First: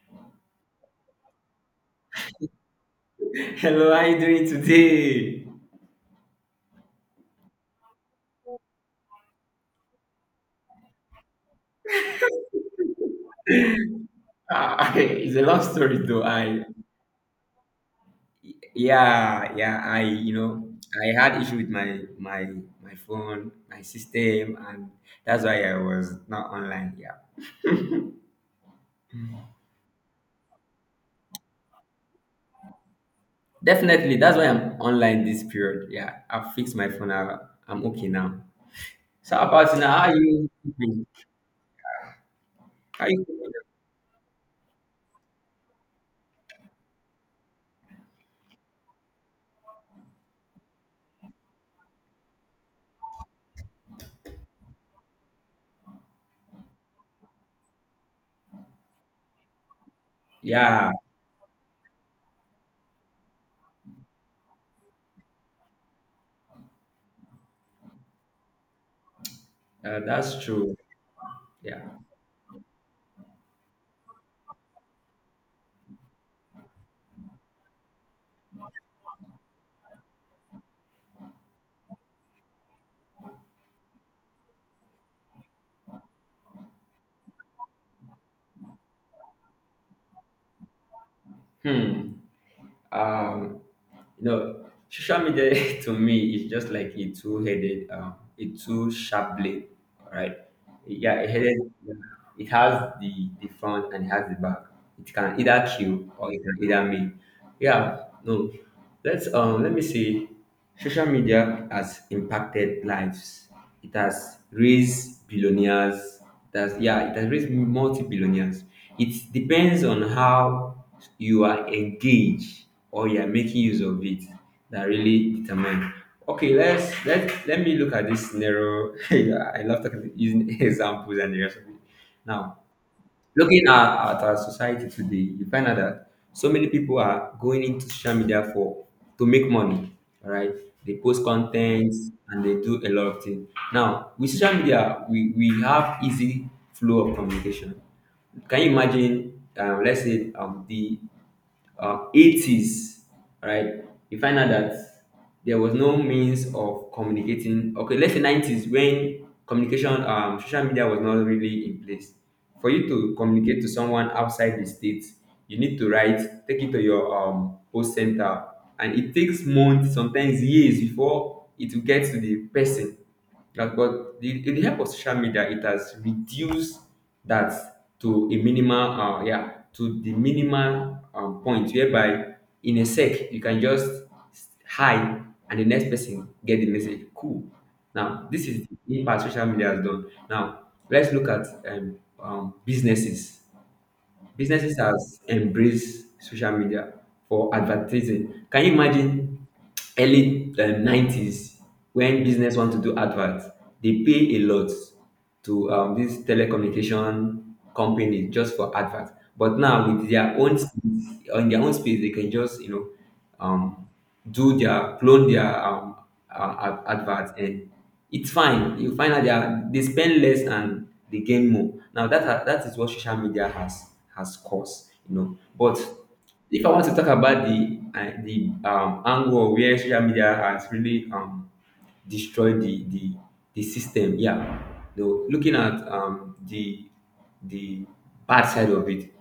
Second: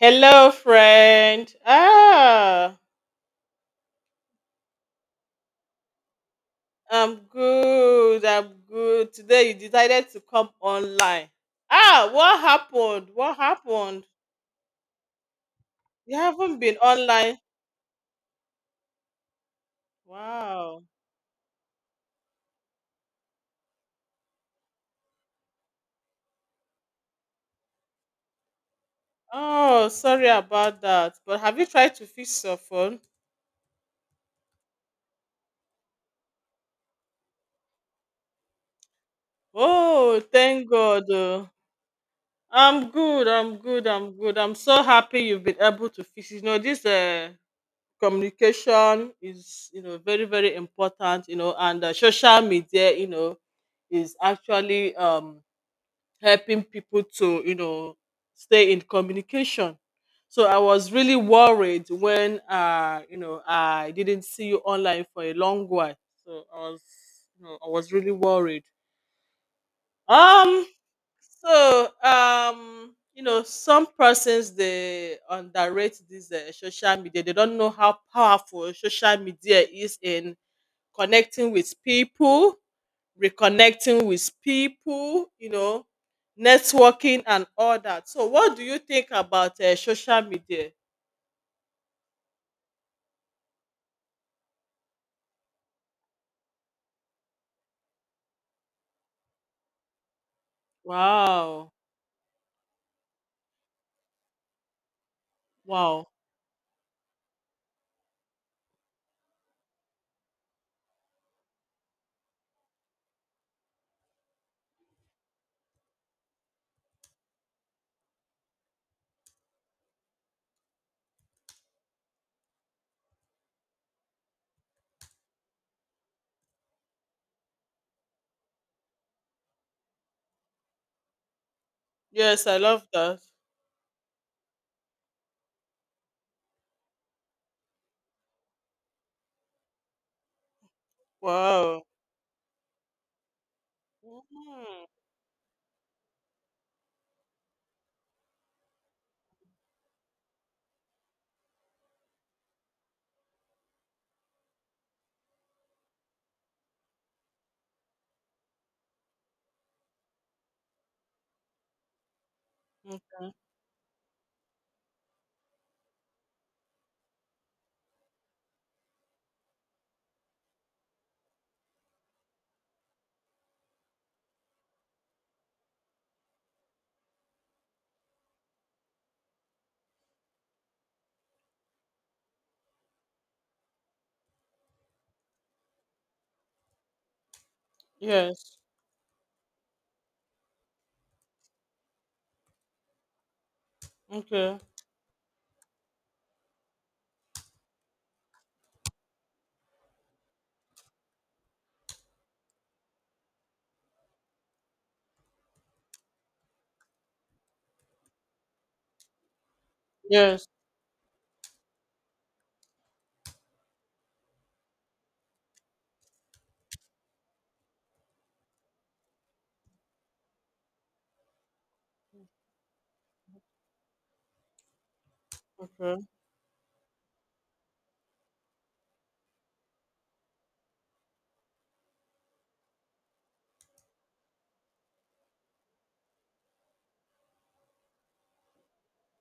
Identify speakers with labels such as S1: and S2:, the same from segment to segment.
S1: Hello, friend.
S2: Hello, how you doing today?
S1: I'm good. Today you decided to come online. What happened? What happened?
S2: Ah, it's a long story
S1: You
S2: though.
S1: haven't
S2: I
S1: been online.
S2: yeah, yeah, I you know,
S1: Wow.
S2: I had issue with my phone, my system, and that's why I was not online. Yeah.
S1: Oh, sorry about that. But have you tried to fix your phone?
S2: Definitely, that's why I'm online this period. Yeah. I fixed my phone. I'm okay now. So how about now, how are
S1: Oh,
S2: you
S1: thank God.
S2: keeping?
S1: Oh.
S2: How you keeping?
S1: I'm good. I'm so happy you've been able to fix. It. You know this. Communication is, you know, very important, you know, and social media, you know, is actually helping people to, you know, stay in communication. So I was
S2: Yeah,
S1: really worried when, you know, I didn't see you online for a long while. So I was, you know, I was really worried.
S2: that's
S1: um
S2: true. Yeah.
S1: so you know, some persons they underrate this social media. They don't know how powerful social media is in connecting with people, reconnecting with people, you know, networking and all that. So, what do you think about social media?
S2: Hmm. Um, You know, social media to me is just like a two-headed, a two-sharp blade. All right. Yeah, a headed.
S1: Wow.
S2: It has the front and it has the back. It can either kill
S1: Wow.
S2: or it can either make. Yeah, no. Let's let me see. Social media has impacted lives. It has raised billionaires. It has yeah, it has raised multi-billionaires. It depends on how you are engaged or you are making use of it that really determine. Okay, let me look at this scenario. I love talking using examples and the rest of it.
S1: Yes, I
S2: Now,
S1: love that.
S2: looking at our society today, you find out that so many people are going into social media for to make money. All right, they post
S1: Wow.
S2: content and they do a lot of things. Now with social
S1: Mm.
S2: media, we have easy flow of communication. Can you imagine? Let's say the 80s, right? You find out that there was no means of communicating. Okay, let's say 90s when communication, social media was not really in place. For you to
S1: Okay.
S2: communicate to someone outside the state, you need to write, take it to your post center, and it takes months, sometimes years before it will get to the person. Like, but with the help of social media, it has reduced that to a minimal, to the minimal point whereby in a sec you can just hi and the next person get the message. Cool. Now this
S1: Yes.
S2: is the impact social media has done. Now let's look at businesses.
S1: Okay.
S2: Businesses has embraced social media for advertising. Can you imagine early 90s when business want to do adverts? They pay a lot to this telecommunication company just for adverts. But now with their
S1: Yes.
S2: own space, on their own space, they can just um do their clone their advert and it's fine. You find out they spend less and they gain more. Now that is what social media has caused, you know. But
S1: Okay.
S2: if I want to talk about the angle where social media has really destroy the system. Yeah, though looking at the the bad side of it,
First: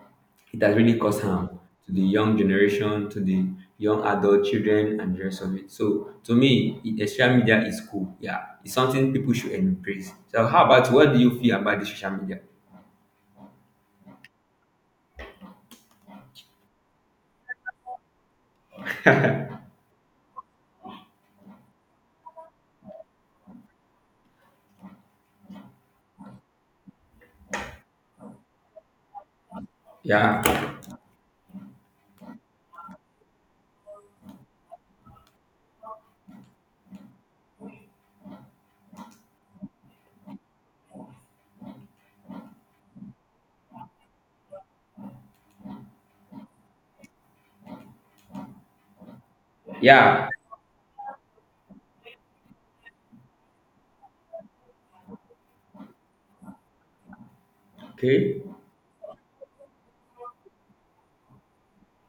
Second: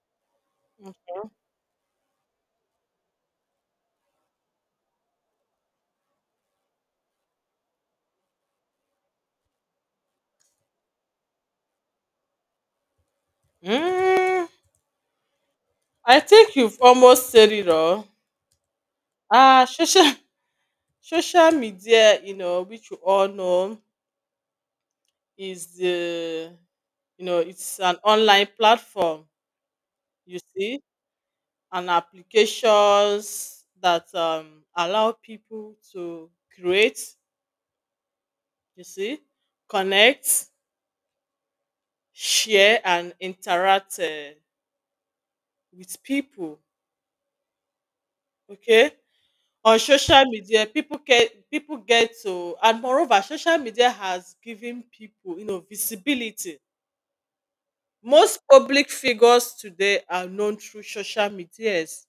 S2: it has really caused harm to the young generation, to the young adult children, and the rest of it. So to me, social media is cool. Yeah, it's something people should embrace. So how about you? What do you feel about the social media?
S1: Mm. I think you've almost said it all. Ah, social social media, you know, which you all know, is the, you know, it's an online platform. You
S2: Yeah,
S1: see, and applications that allow people to create, you see, connect, share, and interact with people. Okay, on social
S2: yeah,
S1: media people get to. And moreover, social media has given people, you know, visibility. Most
S2: okay,
S1: public figures today are known through social medias.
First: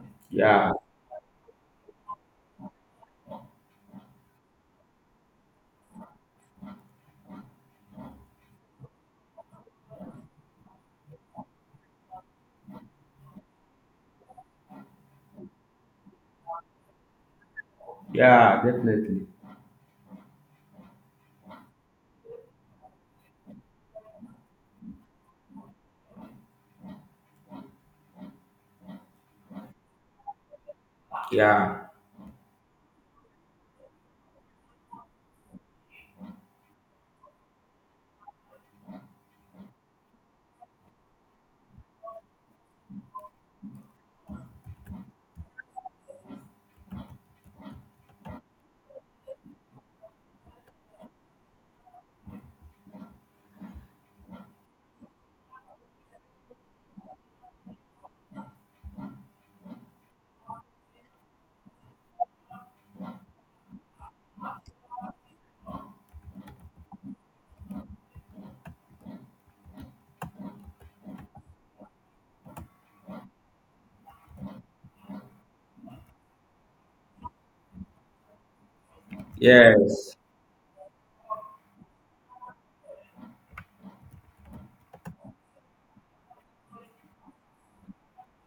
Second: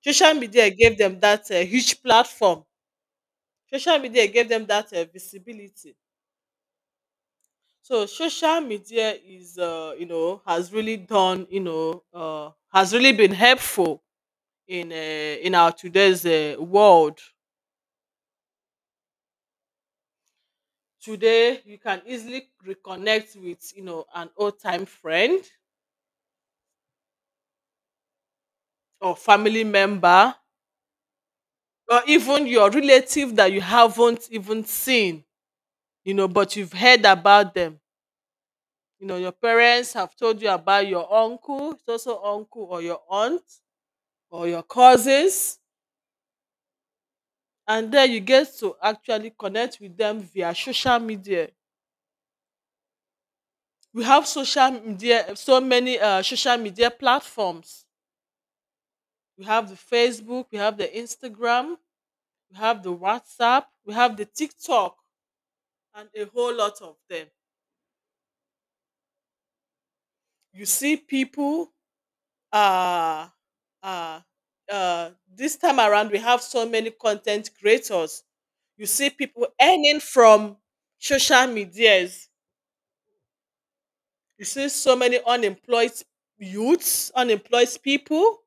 S1: Social media
S2: yeah,
S1: gave them that huge platform. Social media gave them that visibility. So social media is, you know, has really done, you know, has really been helpful in uh, in our today's world.
S2: yeah, definitely,
S1: Today, you can easily reconnect with, you know, an old time friend or family member
S2: yeah,
S1: or even your relative that you haven't even seen, you know, but you've heard about them. You know, your parents have told you about your uncle, it's also uncle or your aunt or your cousins, and then you get to actually connect with them via social media. We have social media, so many social media platforms. We have the Facebook, we have the Instagram, we have the WhatsApp, we have the TikTok, and a whole lot of them. You see, people uh, uh, this time around, we have so many content creators. You see people earning
S2: yes,
S1: from social medias. You see so many unemployed youths, unemployed people,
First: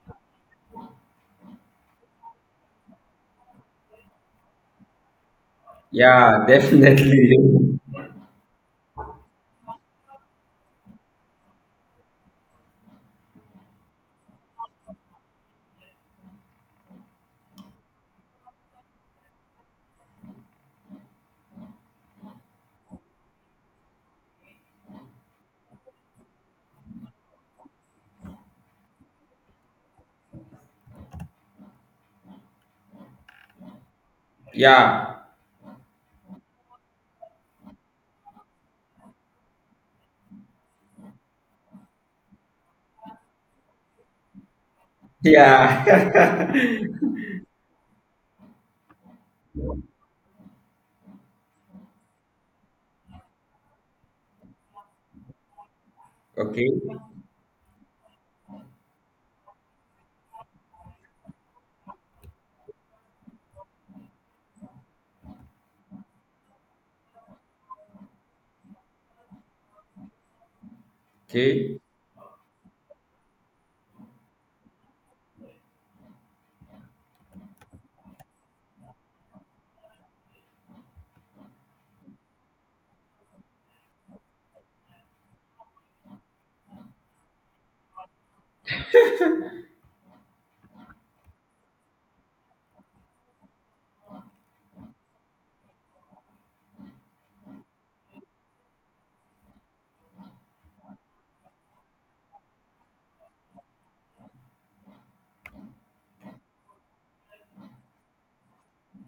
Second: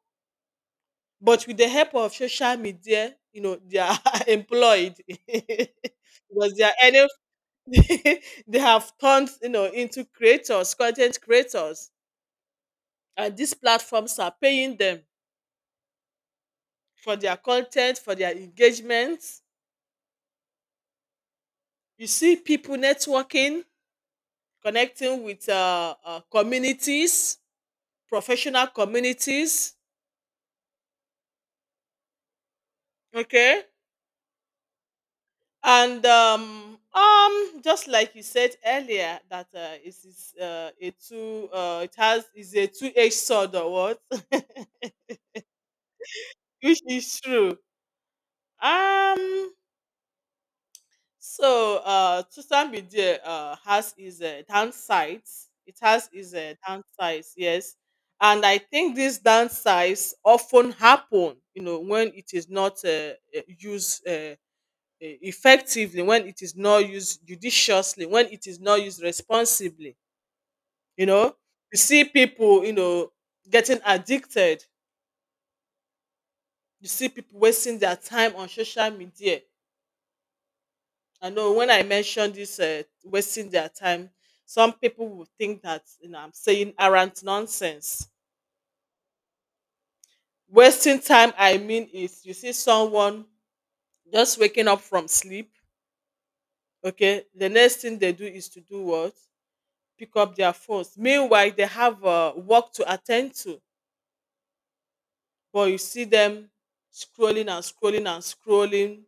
S1: but with the help of social media, you know, they are employed
S2: yeah,
S1: because they are earning.
S2: definitely,
S1: They have turned, you know, into creators, content creators, and these platforms are paying them for their content, for their engagement. You see people networking, connecting with communities, professional communities. Okay.
S2: yeah.
S1: And just like you said earlier that, it is, a two it has is a two-edged sword or what.
S2: Yeah.
S1: Which is true. um So social media, has its downsides. It has its
S2: Okay.
S1: downsides, yes. And I think these downsides often happen, you know, when it is not used effectively, when it is not used judiciously, when it is not used responsibly. You know, you
S2: Okay.
S1: see people, you know, getting addicted. You see people wasting their time on social media. I know when I mentioned this, wasting their time, some people will think that, you know, I'm saying arrant nonsense. Wasting time, I mean, is you see someone just waking up from sleep. Okay, the next thing they do is to do what? Pick up their phones. Meanwhile, they have work to attend to, but you see them scrolling and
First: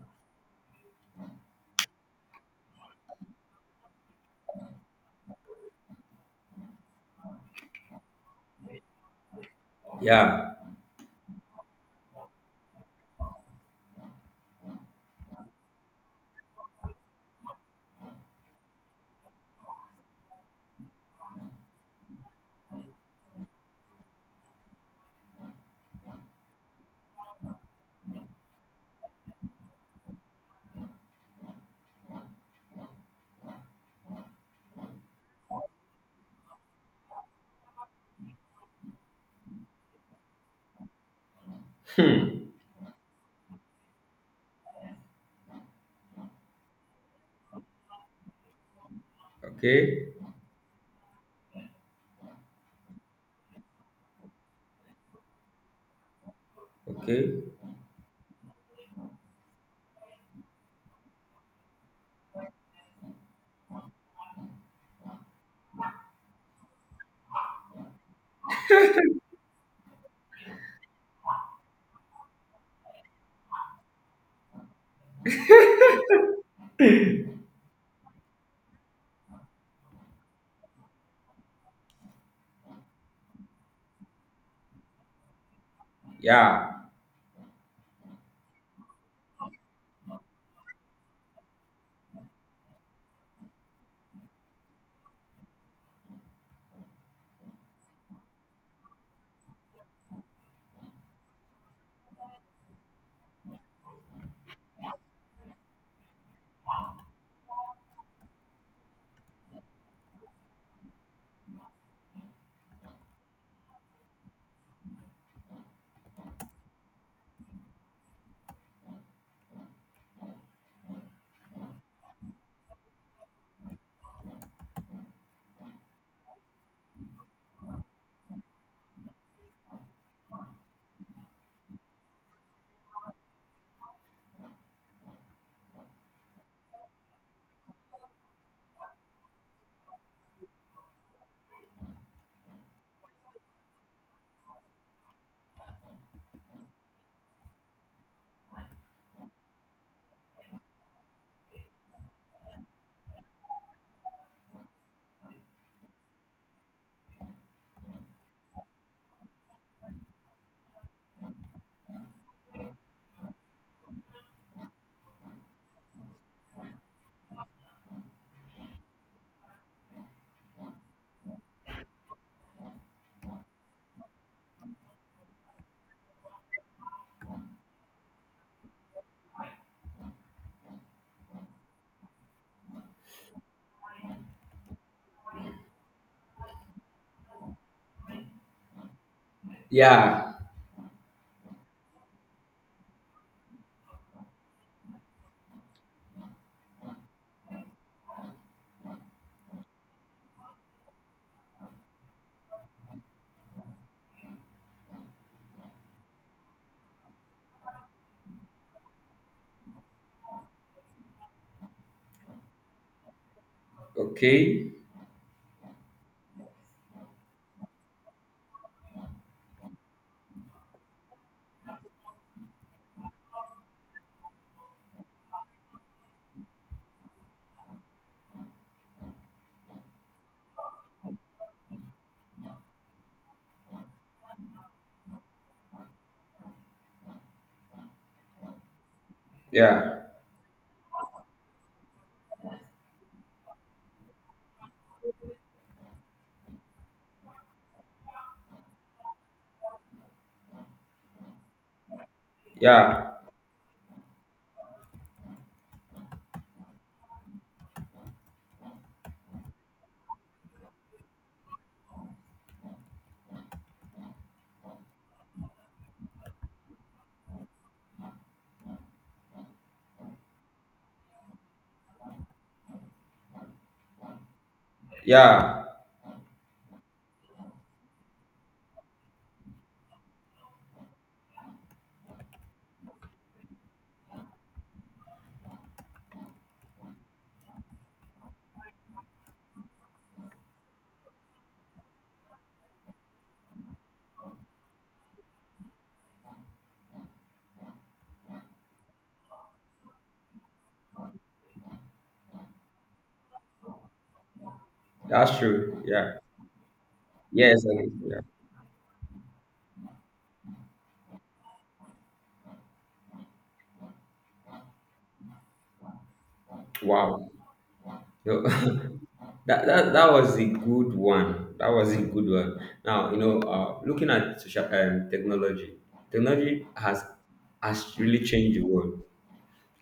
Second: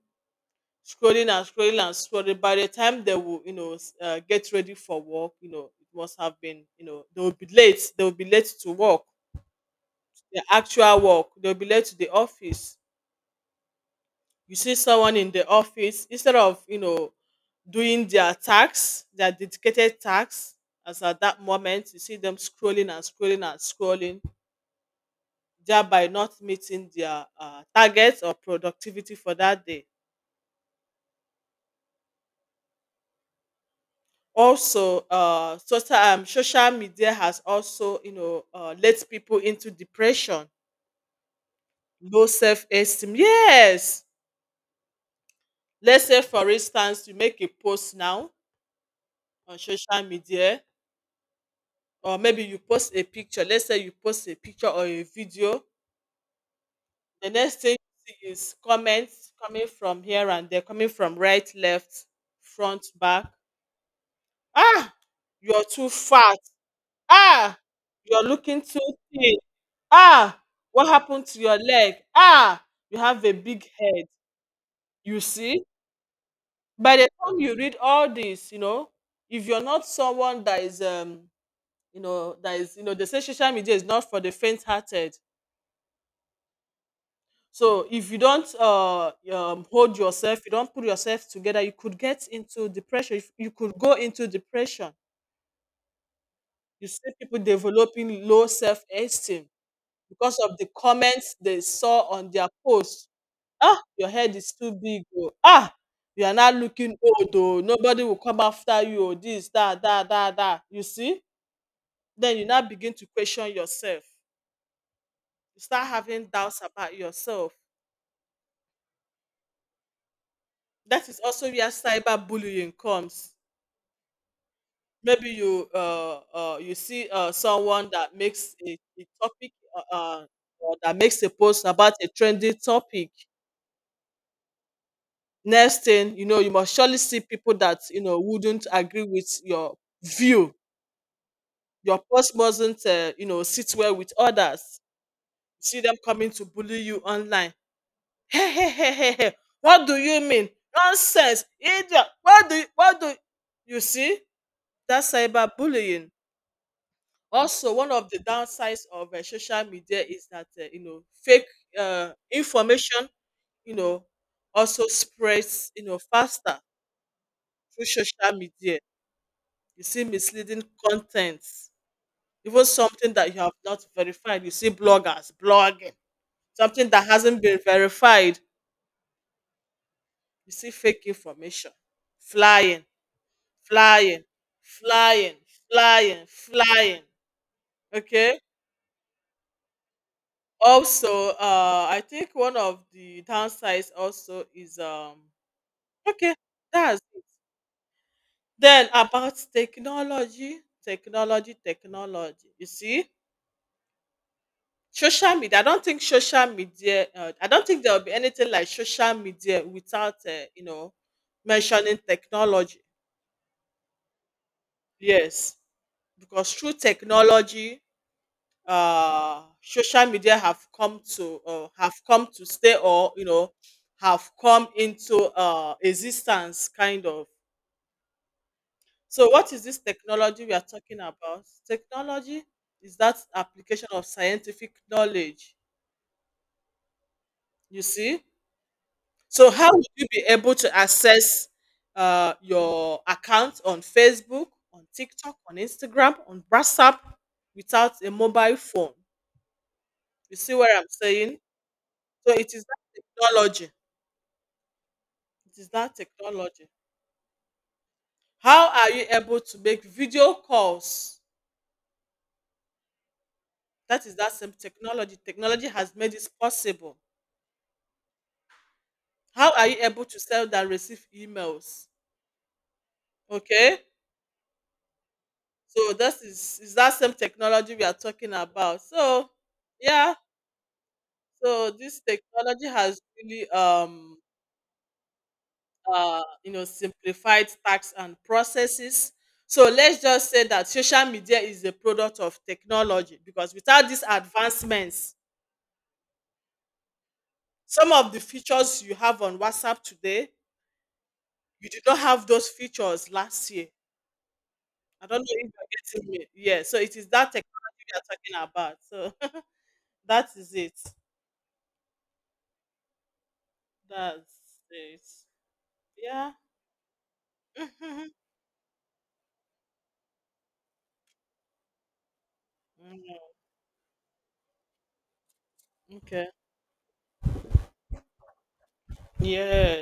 S1: scrolling and scrolling and scrolling By the time they will, you know, get ready for work, you know, it must have been, you know, they will be late. They will be late to work, the
S2: Yeah.
S1: actual work. They will be late to the office. You see someone in the office instead of, you know, doing their tax, their dedicated tax, as at that moment, you see them scrolling and scrolling and scrolling, thereby not meeting their targets or productivity for that day. Also, social media has also, you know, led people into depression, low
S2: Hmm.
S1: self esteem. Yes. Let's say, for instance, you make a post now on social
S2: Okay.
S1: media, or maybe you post a picture. Let's say you post a picture or a video. The
S2: Okay.
S1: next thing you see is comments coming from here and there, coming from right, left, front, back. Ah, you're too fat. Ah, you're looking too thin. Ah, what happened to your leg? Ah, you have a big head. You see, by the time you read all this, you know, if you're not someone that is, you know, that is, you know, they say social media is not for the faint-hearted.
S2: Yeah.
S1: So if you don't hold yourself, you don't put yourself together, you could get into depression. You could go into depression. You see people developing low self-esteem because of the comments they saw on their post. Ah, your head is too big. Oh. Ah, you are not looking old. Oh. Nobody will come after you. Oh. This, that, that, that, that. You see? Then you now begin to question yourself. You start having doubts about yourself. That is also where cyberbullying comes. Maybe you you see someone that makes a topic, or that makes a post about a trending topic. Next thing you know, you must surely see people that, you know, wouldn't agree with your view. Your post mustn't, you know, sit well with others. See them coming to bully you online. Hey hey hey hey hey! What do you mean? Nonsense, idiot! What do you, you see? That's cyberbullying. Also, one of the downsides of social media is that, you know, fake information, you know, also spreads, you know, faster through social media. You see misleading content, even something that you have not verified. You see bloggers blogging, something that hasn't been verified. You see fake information flying, flying, flying, flying, flying. Okay.
S2: Yeah.
S1: Also, I think one of the downsides also is. Okay, that's it. Then about technology, technology. You see, social media, I don't think social media, I don't think there will be anything like social media without, you know, mentioning technology.
S2: Okay.
S1: Yes, because through technology, social media have come to, have come to stay, or, you know, have come into existence, kind of. So, what is this technology we are talking about? Technology is that application of scientific knowledge. You see, so how would
S2: Yeah.
S1: you be able to access your account on Facebook, on TikTok, on Instagram, on WhatsApp without a mobile phone? You see where I'm saying? So it is that
S2: Yeah.
S1: technology. It is that technology. How are you able to make video calls? That is that same technology. Technology has made this possible. How are you able to send and receive emails? Okay.
S2: Yeah.
S1: So this is that same technology we are talking about. So yeah, so this technology has really you know, simplified tasks and processes. So let's just say that social media is a product of technology, because without these advancements, some of the features you have on WhatsApp today, you did not have those features last year. I don't know
S2: That's
S1: if
S2: true.
S1: you're getting
S2: Yeah.
S1: me. Yeah, so it is that
S2: Yes.
S1: technology we are
S2: Yeah.
S1: talking about. So that is it. That's it. Yeah.
S2: Wow. No, that was a good one. That was a good one. Now you
S1: Mm.
S2: know, looking at social technology,
S1: Okay.
S2: technology has really changed the world.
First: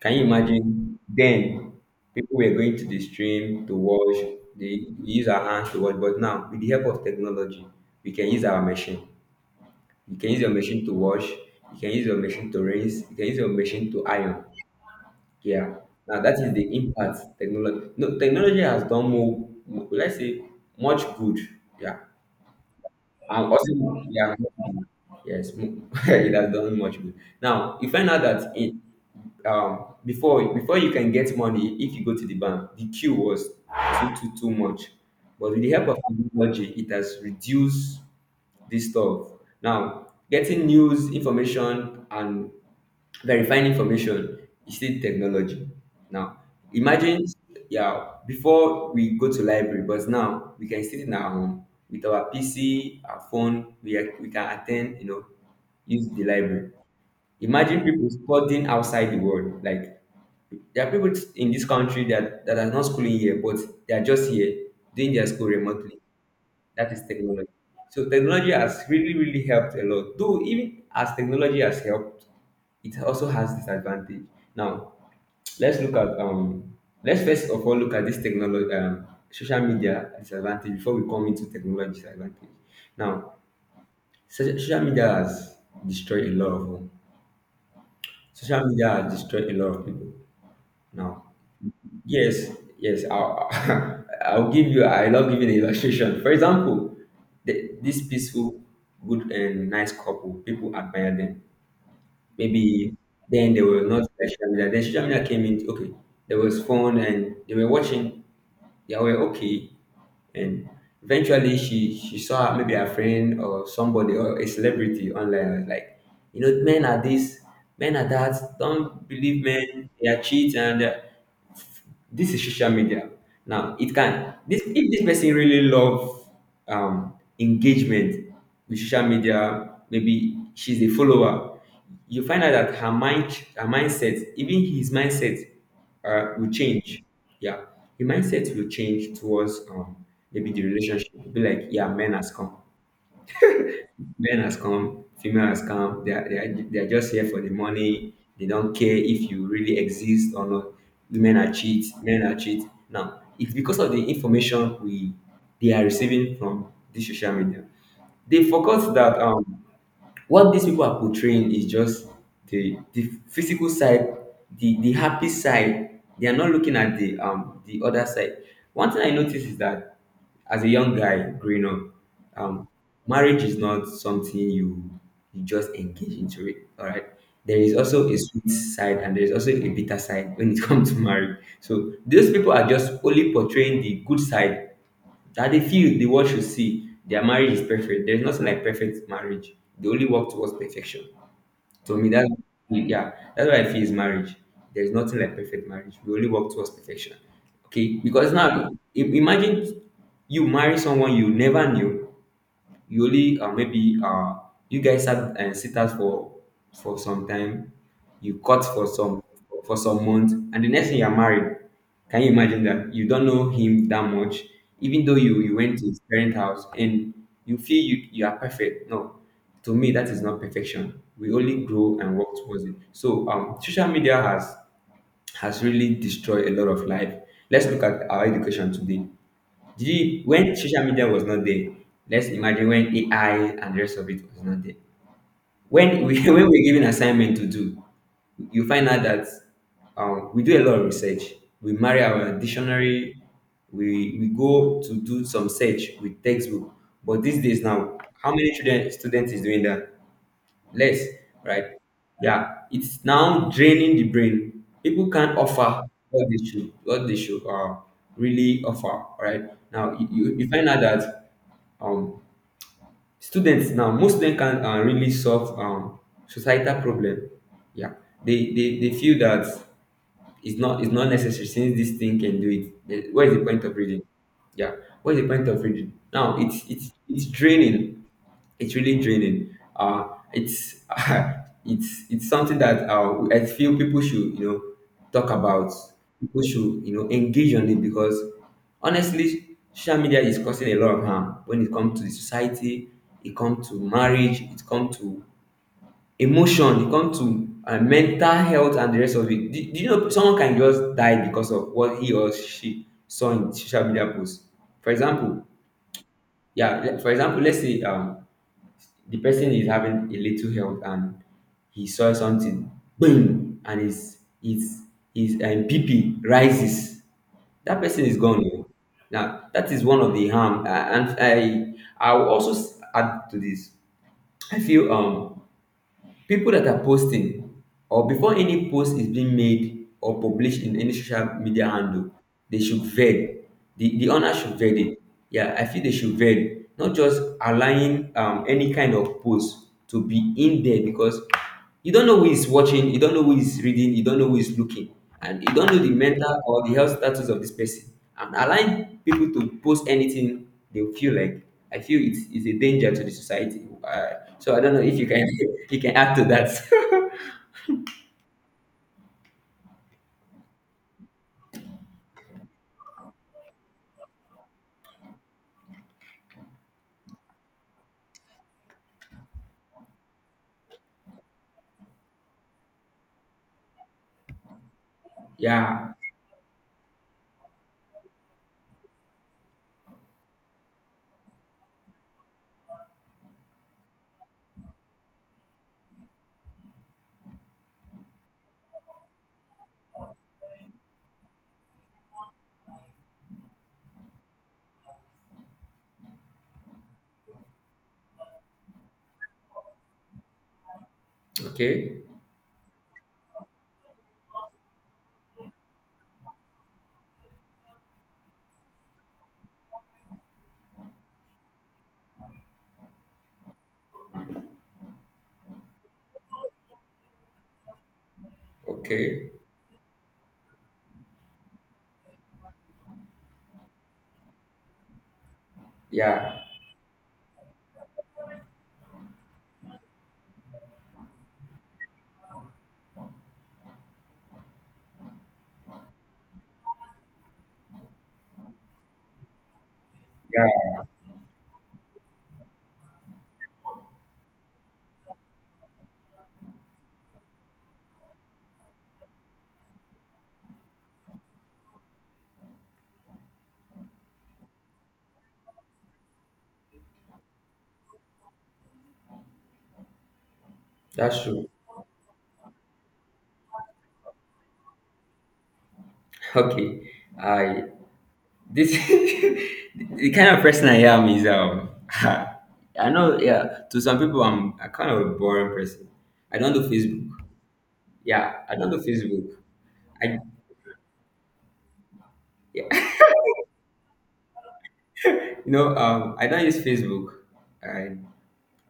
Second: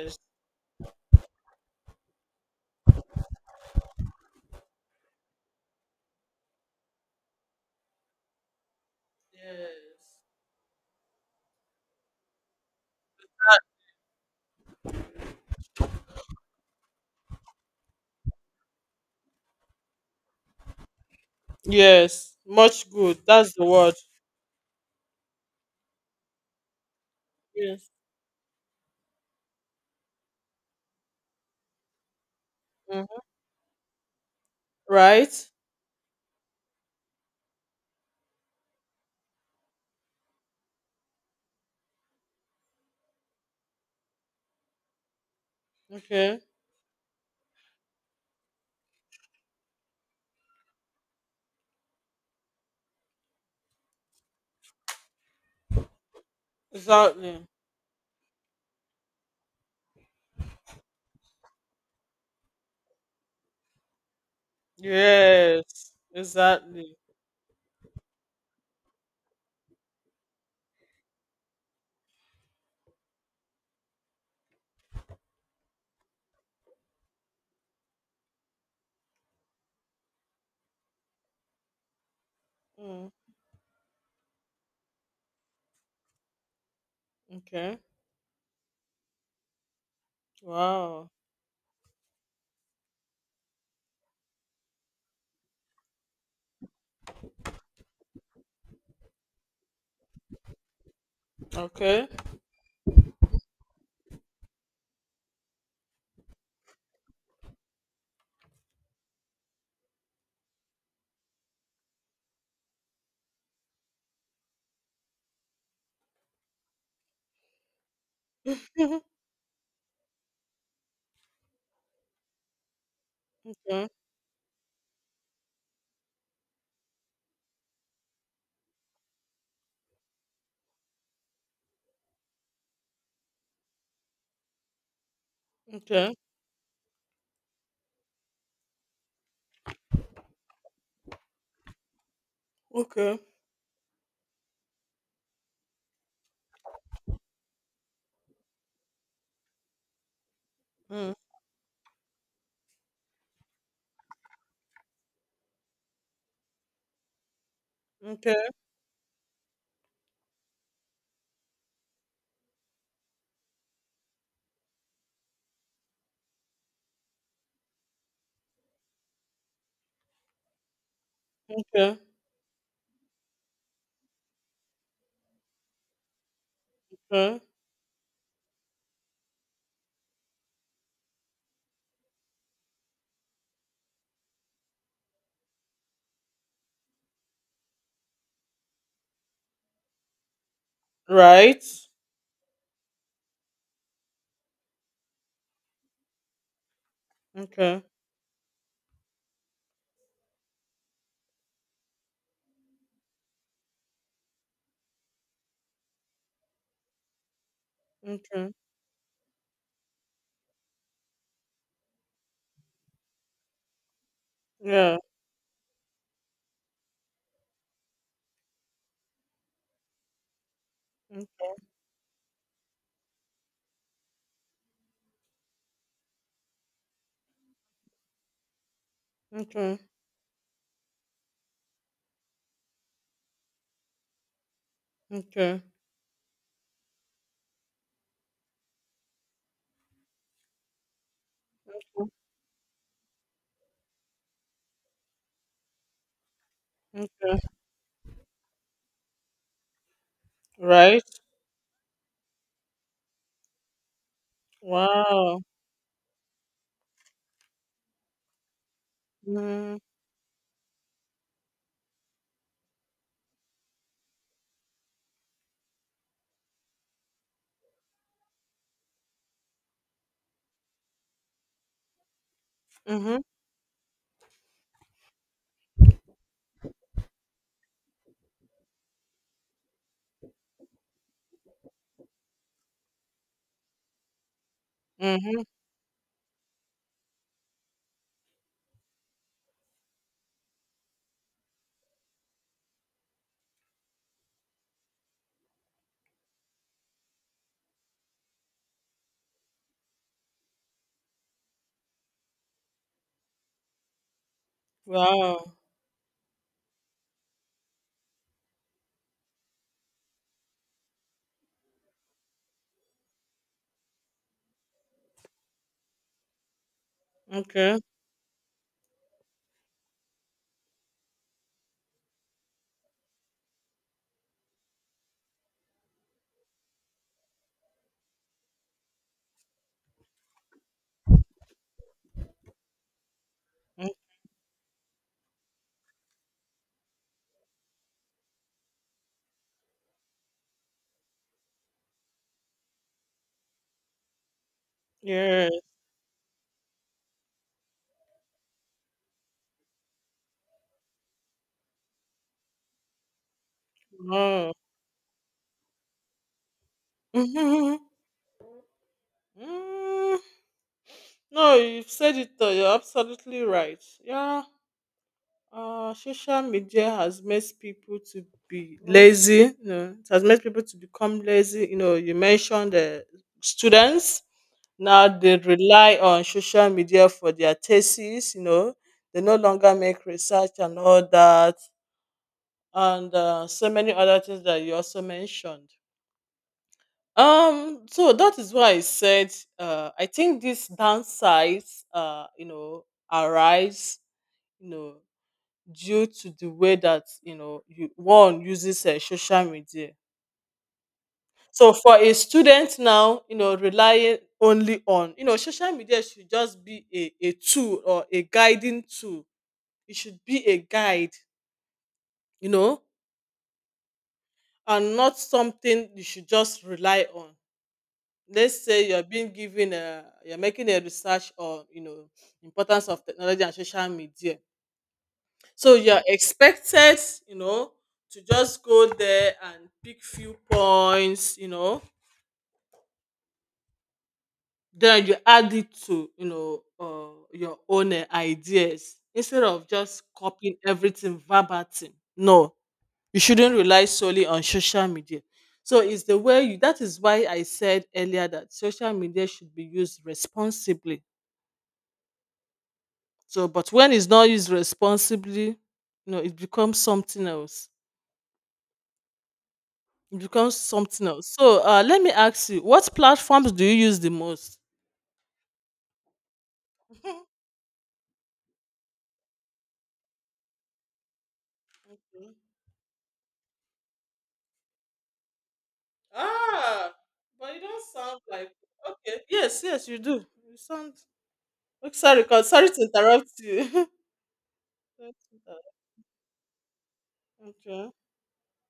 S2: Can you imagine? Then people were going to the stream to wash. They use our hands to wash, but now with the help of technology, we can use our machine. You
S1: Yes.
S2: can use your machine to wash. You can use your machine to rinse. You can use your machine to iron. Yeah. Now that is the impact technology. No, technology has done more. Let's say much good. Yeah.
S1: Yes, much good.
S2: And
S1: That's the word.
S2: also, yeah, yes, it has done much good. Now, you
S1: Yes.
S2: find out that before you can get money, if you go to the bank, the queue
S1: Mhm.
S2: was too much.
S1: Right?
S2: But with the help of technology, it has reduced this stuff. Now, getting news, information, and verifying information is still technology. Now,
S1: Okay.
S2: imagine, yeah, before we go to library, but now we can sit in our home with our PC, our phone. We can attend, you know, use the library.
S1: Exactly.
S2: Imagine people studying outside the world. Like there are people in this country that are not schooling here, but they are just here doing their school
S1: Yes.
S2: remotely. That
S1: Exactly.
S2: is technology. So technology has really, really helped a lot. Though even as technology has helped, it also has disadvantage. Now, let's look at let's first of all look at this technology, social media disadvantage before we come into technology disadvantage.
S1: Mm.
S2: Now, social media has destroyed a lot of
S1: Okay.
S2: social media has destroyed a lot of people.
S1: Wow.
S2: Now, yes, yes. I'll give you. I love giving illustration. For example, this peaceful, good, and nice couple. People admire them.
S1: Okay.
S2: Maybe then they were not social media. Then social media came in. Okay, there was phone, and they were watching. They were okay, and eventually she saw maybe a friend or somebody or a celebrity online. I was like, you know, men are this, men are that. Don't believe men. They are cheats and. This is social media. Now
S1: okay.
S2: it can this, if this person really love um engagement with social media, maybe she's a follower. You find out that her mindset, even his mindset
S1: Okay.
S2: will change. Yeah, the mindset will change towards maybe the relationship. It'll be like yeah,
S1: Okay.
S2: men has come, female has come. They are just here for the money. They don't care if you really exist or not.
S1: Mm.
S2: The men are cheat. Men are cheat. Now it's because of the information we they are receiving from this social media. They
S1: Okay.
S2: forgot that what these people are portraying is just the physical side, the happy side. They are not looking at the other side. One thing I noticed is that as a young guy growing up,
S1: Okay.
S2: um, marriage is not something you just engage into it. All right.
S1: Okay.
S2: There is also a sweet side and there is also a bitter side when it comes to marriage. So those people are just only portraying the good side that they feel the world should see. Their marriage is perfect. There's nothing like perfect marriage. They only work towards perfection.
S1: Right?
S2: To me, that's yeah, that's what I feel is marriage. There's nothing like perfect marriage. We only work towards perfection.
S1: Okay.
S2: Okay, because now imagine you marry someone you never knew. You only maybe you guys sat and sit out for some time. You
S1: Okay.
S2: cut for some months, and the next thing you're married. Can you imagine that you don't know him that much,
S1: Yeah.
S2: even though you went to his parent house and you feel you are perfect? No, to me that is not perfection.
S1: Mm.
S2: We only grow and work towards it. So social media has really destroyed a lot of life. Let's look at our education today.
S1: Okay.
S2: Did you, when social media was not there, let's imagine when AI and the rest of it was not there.
S1: Okay.
S2: When we when we're given assignment to do, you find out that we do a lot of research. We marry our dictionary. We go to do some search with textbook.
S1: Okay.
S2: But these days now, how many students is doing that?
S1: Right?
S2: Less, right? Yeah, it's now draining the brain. People can't
S1: Wow.
S2: offer what they should really offer, right?
S1: Mm-hmm.
S2: Now you you find out that um, students now most of them can really solve societal problem. Yeah, they feel that it's not necessary since this thing can do it. Then
S1: Mm-hmm.
S2: what is the point of reading? Yeah, what is the point of reading? Now it's draining. It's really draining. It's it's something that I feel people should you know talk
S1: Mm-hmm.
S2: about. People should you know engage on it because honestly, social media is causing a lot of harm when it comes to the society. It comes to marriage. It comes to emotion. It comes to mental health and the rest of it. Do you know someone can just die because of what he or she saw in social media posts? For example,
S1: Wow.
S2: yeah. For example, let's say the person is having a little health and he saw something boom and his pp rises.
S1: Okay.
S2: That person is gone, oh. Now that is one of the harm, and I will also add to this. I feel people that are posting, or before any post is being made or published in any social media handle, they should vet.
S1: Mm.
S2: The owner should vet it. Yeah, I feel they should vet, not just allowing any kind of post to be in there, because you don't know who is watching, you don't know who is reading, you don't know who is looking, and you
S1: Yeah.
S2: don't know the mental or the health status of this person, and allowing people to post anything they feel like, I feel it's a danger to the society,
S1: No.
S2: so I don't know if you can you can add to that.
S1: Mm. Mm-hmm. Mm-hmm. No, you've said it all. You're absolutely right. Yeah. Social media has made people to be lazy. You know, it has made people to become lazy. You know, you mentioned the students. Now they rely
S2: Yeah.
S1: on social media for their thesis. You know, they no longer make research and all that, and so many other things that you also mentioned. So that is why I said I think these downsides, you know, arise, you know, due to the way that, you know, you one uses social media. So for
S2: Okay.
S1: a student now, you know, relying only on, you know, social media should just be a tool or a guiding tool. It should be a guide, you know, and not something you should just rely on. Let's say you're being
S2: Okay.
S1: given a you're making a research on, you know, importance of technology and social media, so you're
S2: Yeah,
S1: expected, you know, to just go there and pick few points, you know, then you add it to your own ideas instead of just copying
S2: yeah,
S1: everything verbatim. No, you shouldn't rely solely on social media. So it's the way you that is why I said earlier that social media should be used responsibly. So, but when it's not used responsibly, you know, it becomes something else. It becomes something
S2: that's
S1: else.
S2: true.
S1: So, let me ask you, what platforms do you use the most?
S2: Okay. I this The kind of person I am is I know, yeah, to some people I'm a kind of a boring person. I don't do
S1: Ah,
S2: Facebook.
S1: but you don't sound
S2: Yeah,
S1: like
S2: I don't do
S1: okay.
S2: Facebook.
S1: Yes, yes, you
S2: I
S1: do. You sound. Oh, sorry, sorry to
S2: Yeah.
S1: interrupt you. Sorry to
S2: I don't use Facebook.
S1: interrupt. Okay.
S2: I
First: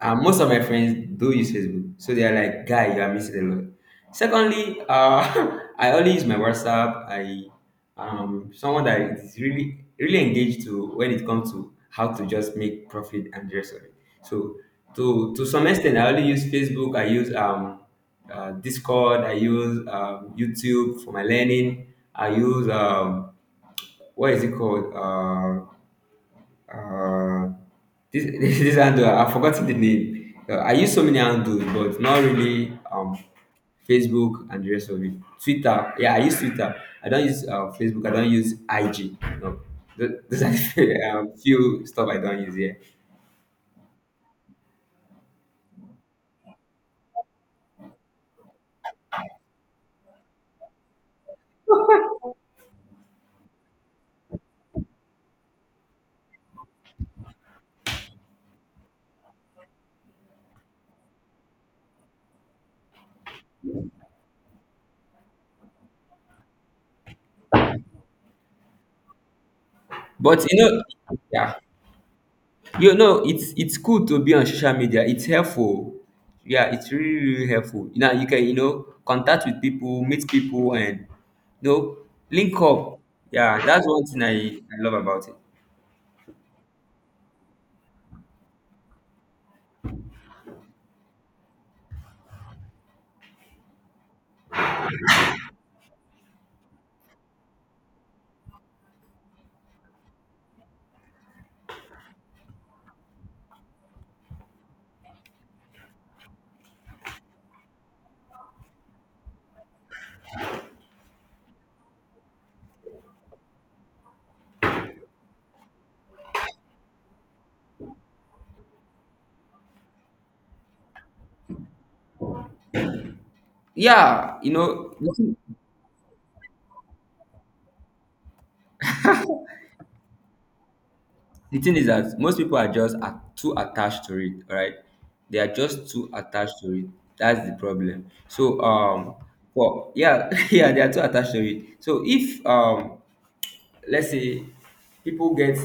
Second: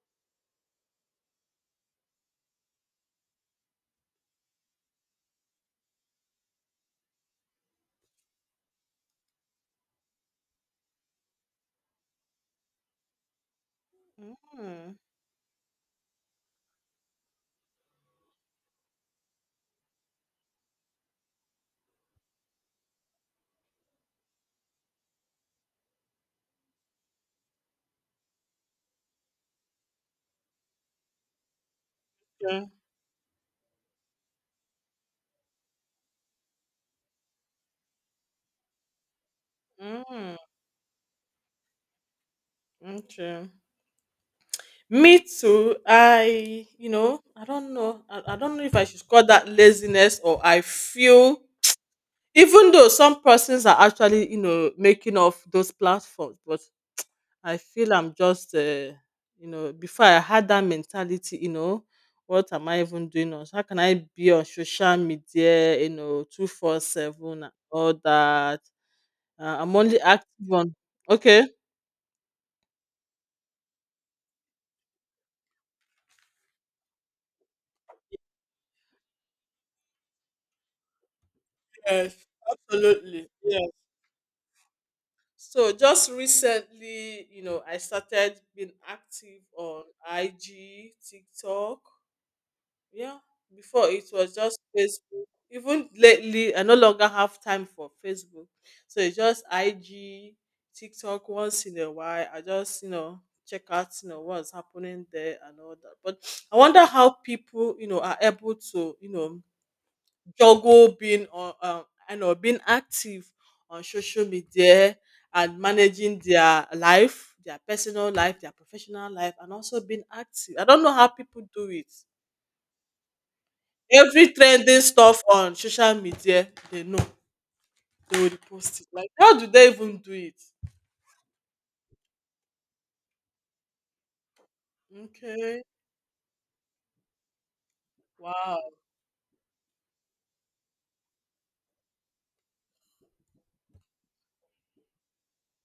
S2: Most of my friends do use Facebook, so they are like, "Guy, you are missing a lot." Secondly, I only use my WhatsApp. I Someone that is really really engaged to, when it comes to how to just make profit and the rest of it. So,
S1: Mm,
S2: to some extent, I only use Facebook. I use Discord. I use YouTube for my learning. I use what is it called? Uh, this this handle, I've forgotten the name. I use so many handles, but not
S1: okay.
S2: really Facebook and the rest of it. Twitter, yeah, I use Twitter. I don't use Facebook. I don't use IG. No, Th-
S1: Mm,
S2: those are few stuff I don't use. Yeah,
S1: okay. Me too. I don't know. I don't know if I should call that laziness or I feel even though some persons are actually, you know, making off those platforms, but I feel I'm just, you know, before I had that mentality, you know, what am I even doing on? How can I be on social media, you know, 247 and all that? I'm only
S2: but
S1: active on, okay.
S2: yeah, it's cool to be on social media. It's helpful. Yeah, it's really really helpful. Now you can contact with people, meet people, and you know
S1: Yes,
S2: link up.
S1: absolutely.
S2: Yeah,
S1: Yeah.
S2: that's one thing I love about it.
S1: So just recently, you know, I started being active on IG, TikTok. Yeah, before it was just Facebook. Even lately, I no longer have time for Facebook. So it's just IG, TikTok once in a while. I just, you know, check out, you know, what's happening there and all that. But I wonder how people, you know, are able to, you know, juggle being on, I know, being active on social media and managing their life, their personal life, their professional life, and also being active. I don't know how people do it. Every
S2: Yeah, you
S1: trending
S2: know,
S1: stuff on social media, they know. They will repost it. Like, how do they even do it?
S2: the thing is that most people are just at, too attached to it. Right? They are
S1: Okay.
S2: just too attached to it. That's the problem.
S1: Wow.
S2: So, well, yeah, yeah, they are too attached to it. So if let's say people get.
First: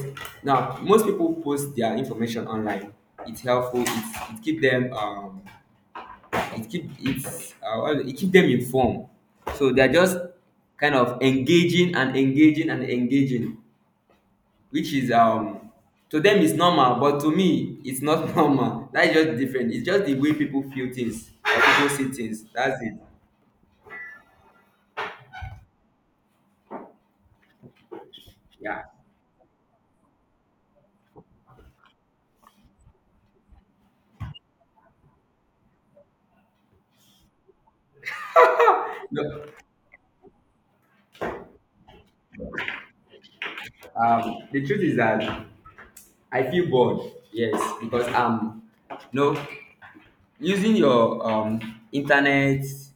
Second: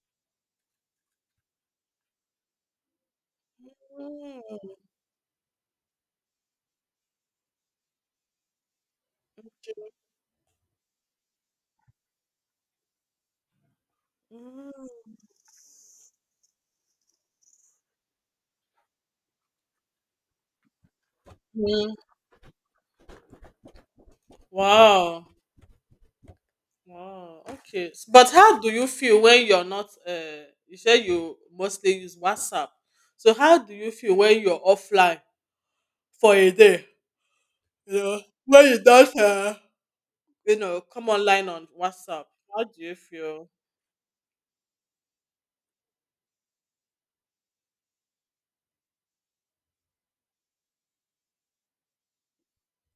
S2: Now most people post their information online. It's helpful. It's, it keep
S1: Mm,
S2: them, it keep, it's, well, it keep them informed. So
S1: okay.
S2: they're just kind of engaging and engaging and engaging, which is
S1: Mm,
S2: to them is normal, but to me it's not normal. That's just different. It's just the way people feel things or people
S1: mm.
S2: see things. That's it.
S1: Wow. Wow. Okay. But how do
S2: Yeah.
S1: you feel when you're not you say you mostly use WhatsApp. So how do you feel when you're offline for a day? You know, when you don't,
S2: No,
S1: you know, come online on WhatsApp. How do you feel?
S2: the truth is that I feel bored. Yes, because no, using your internet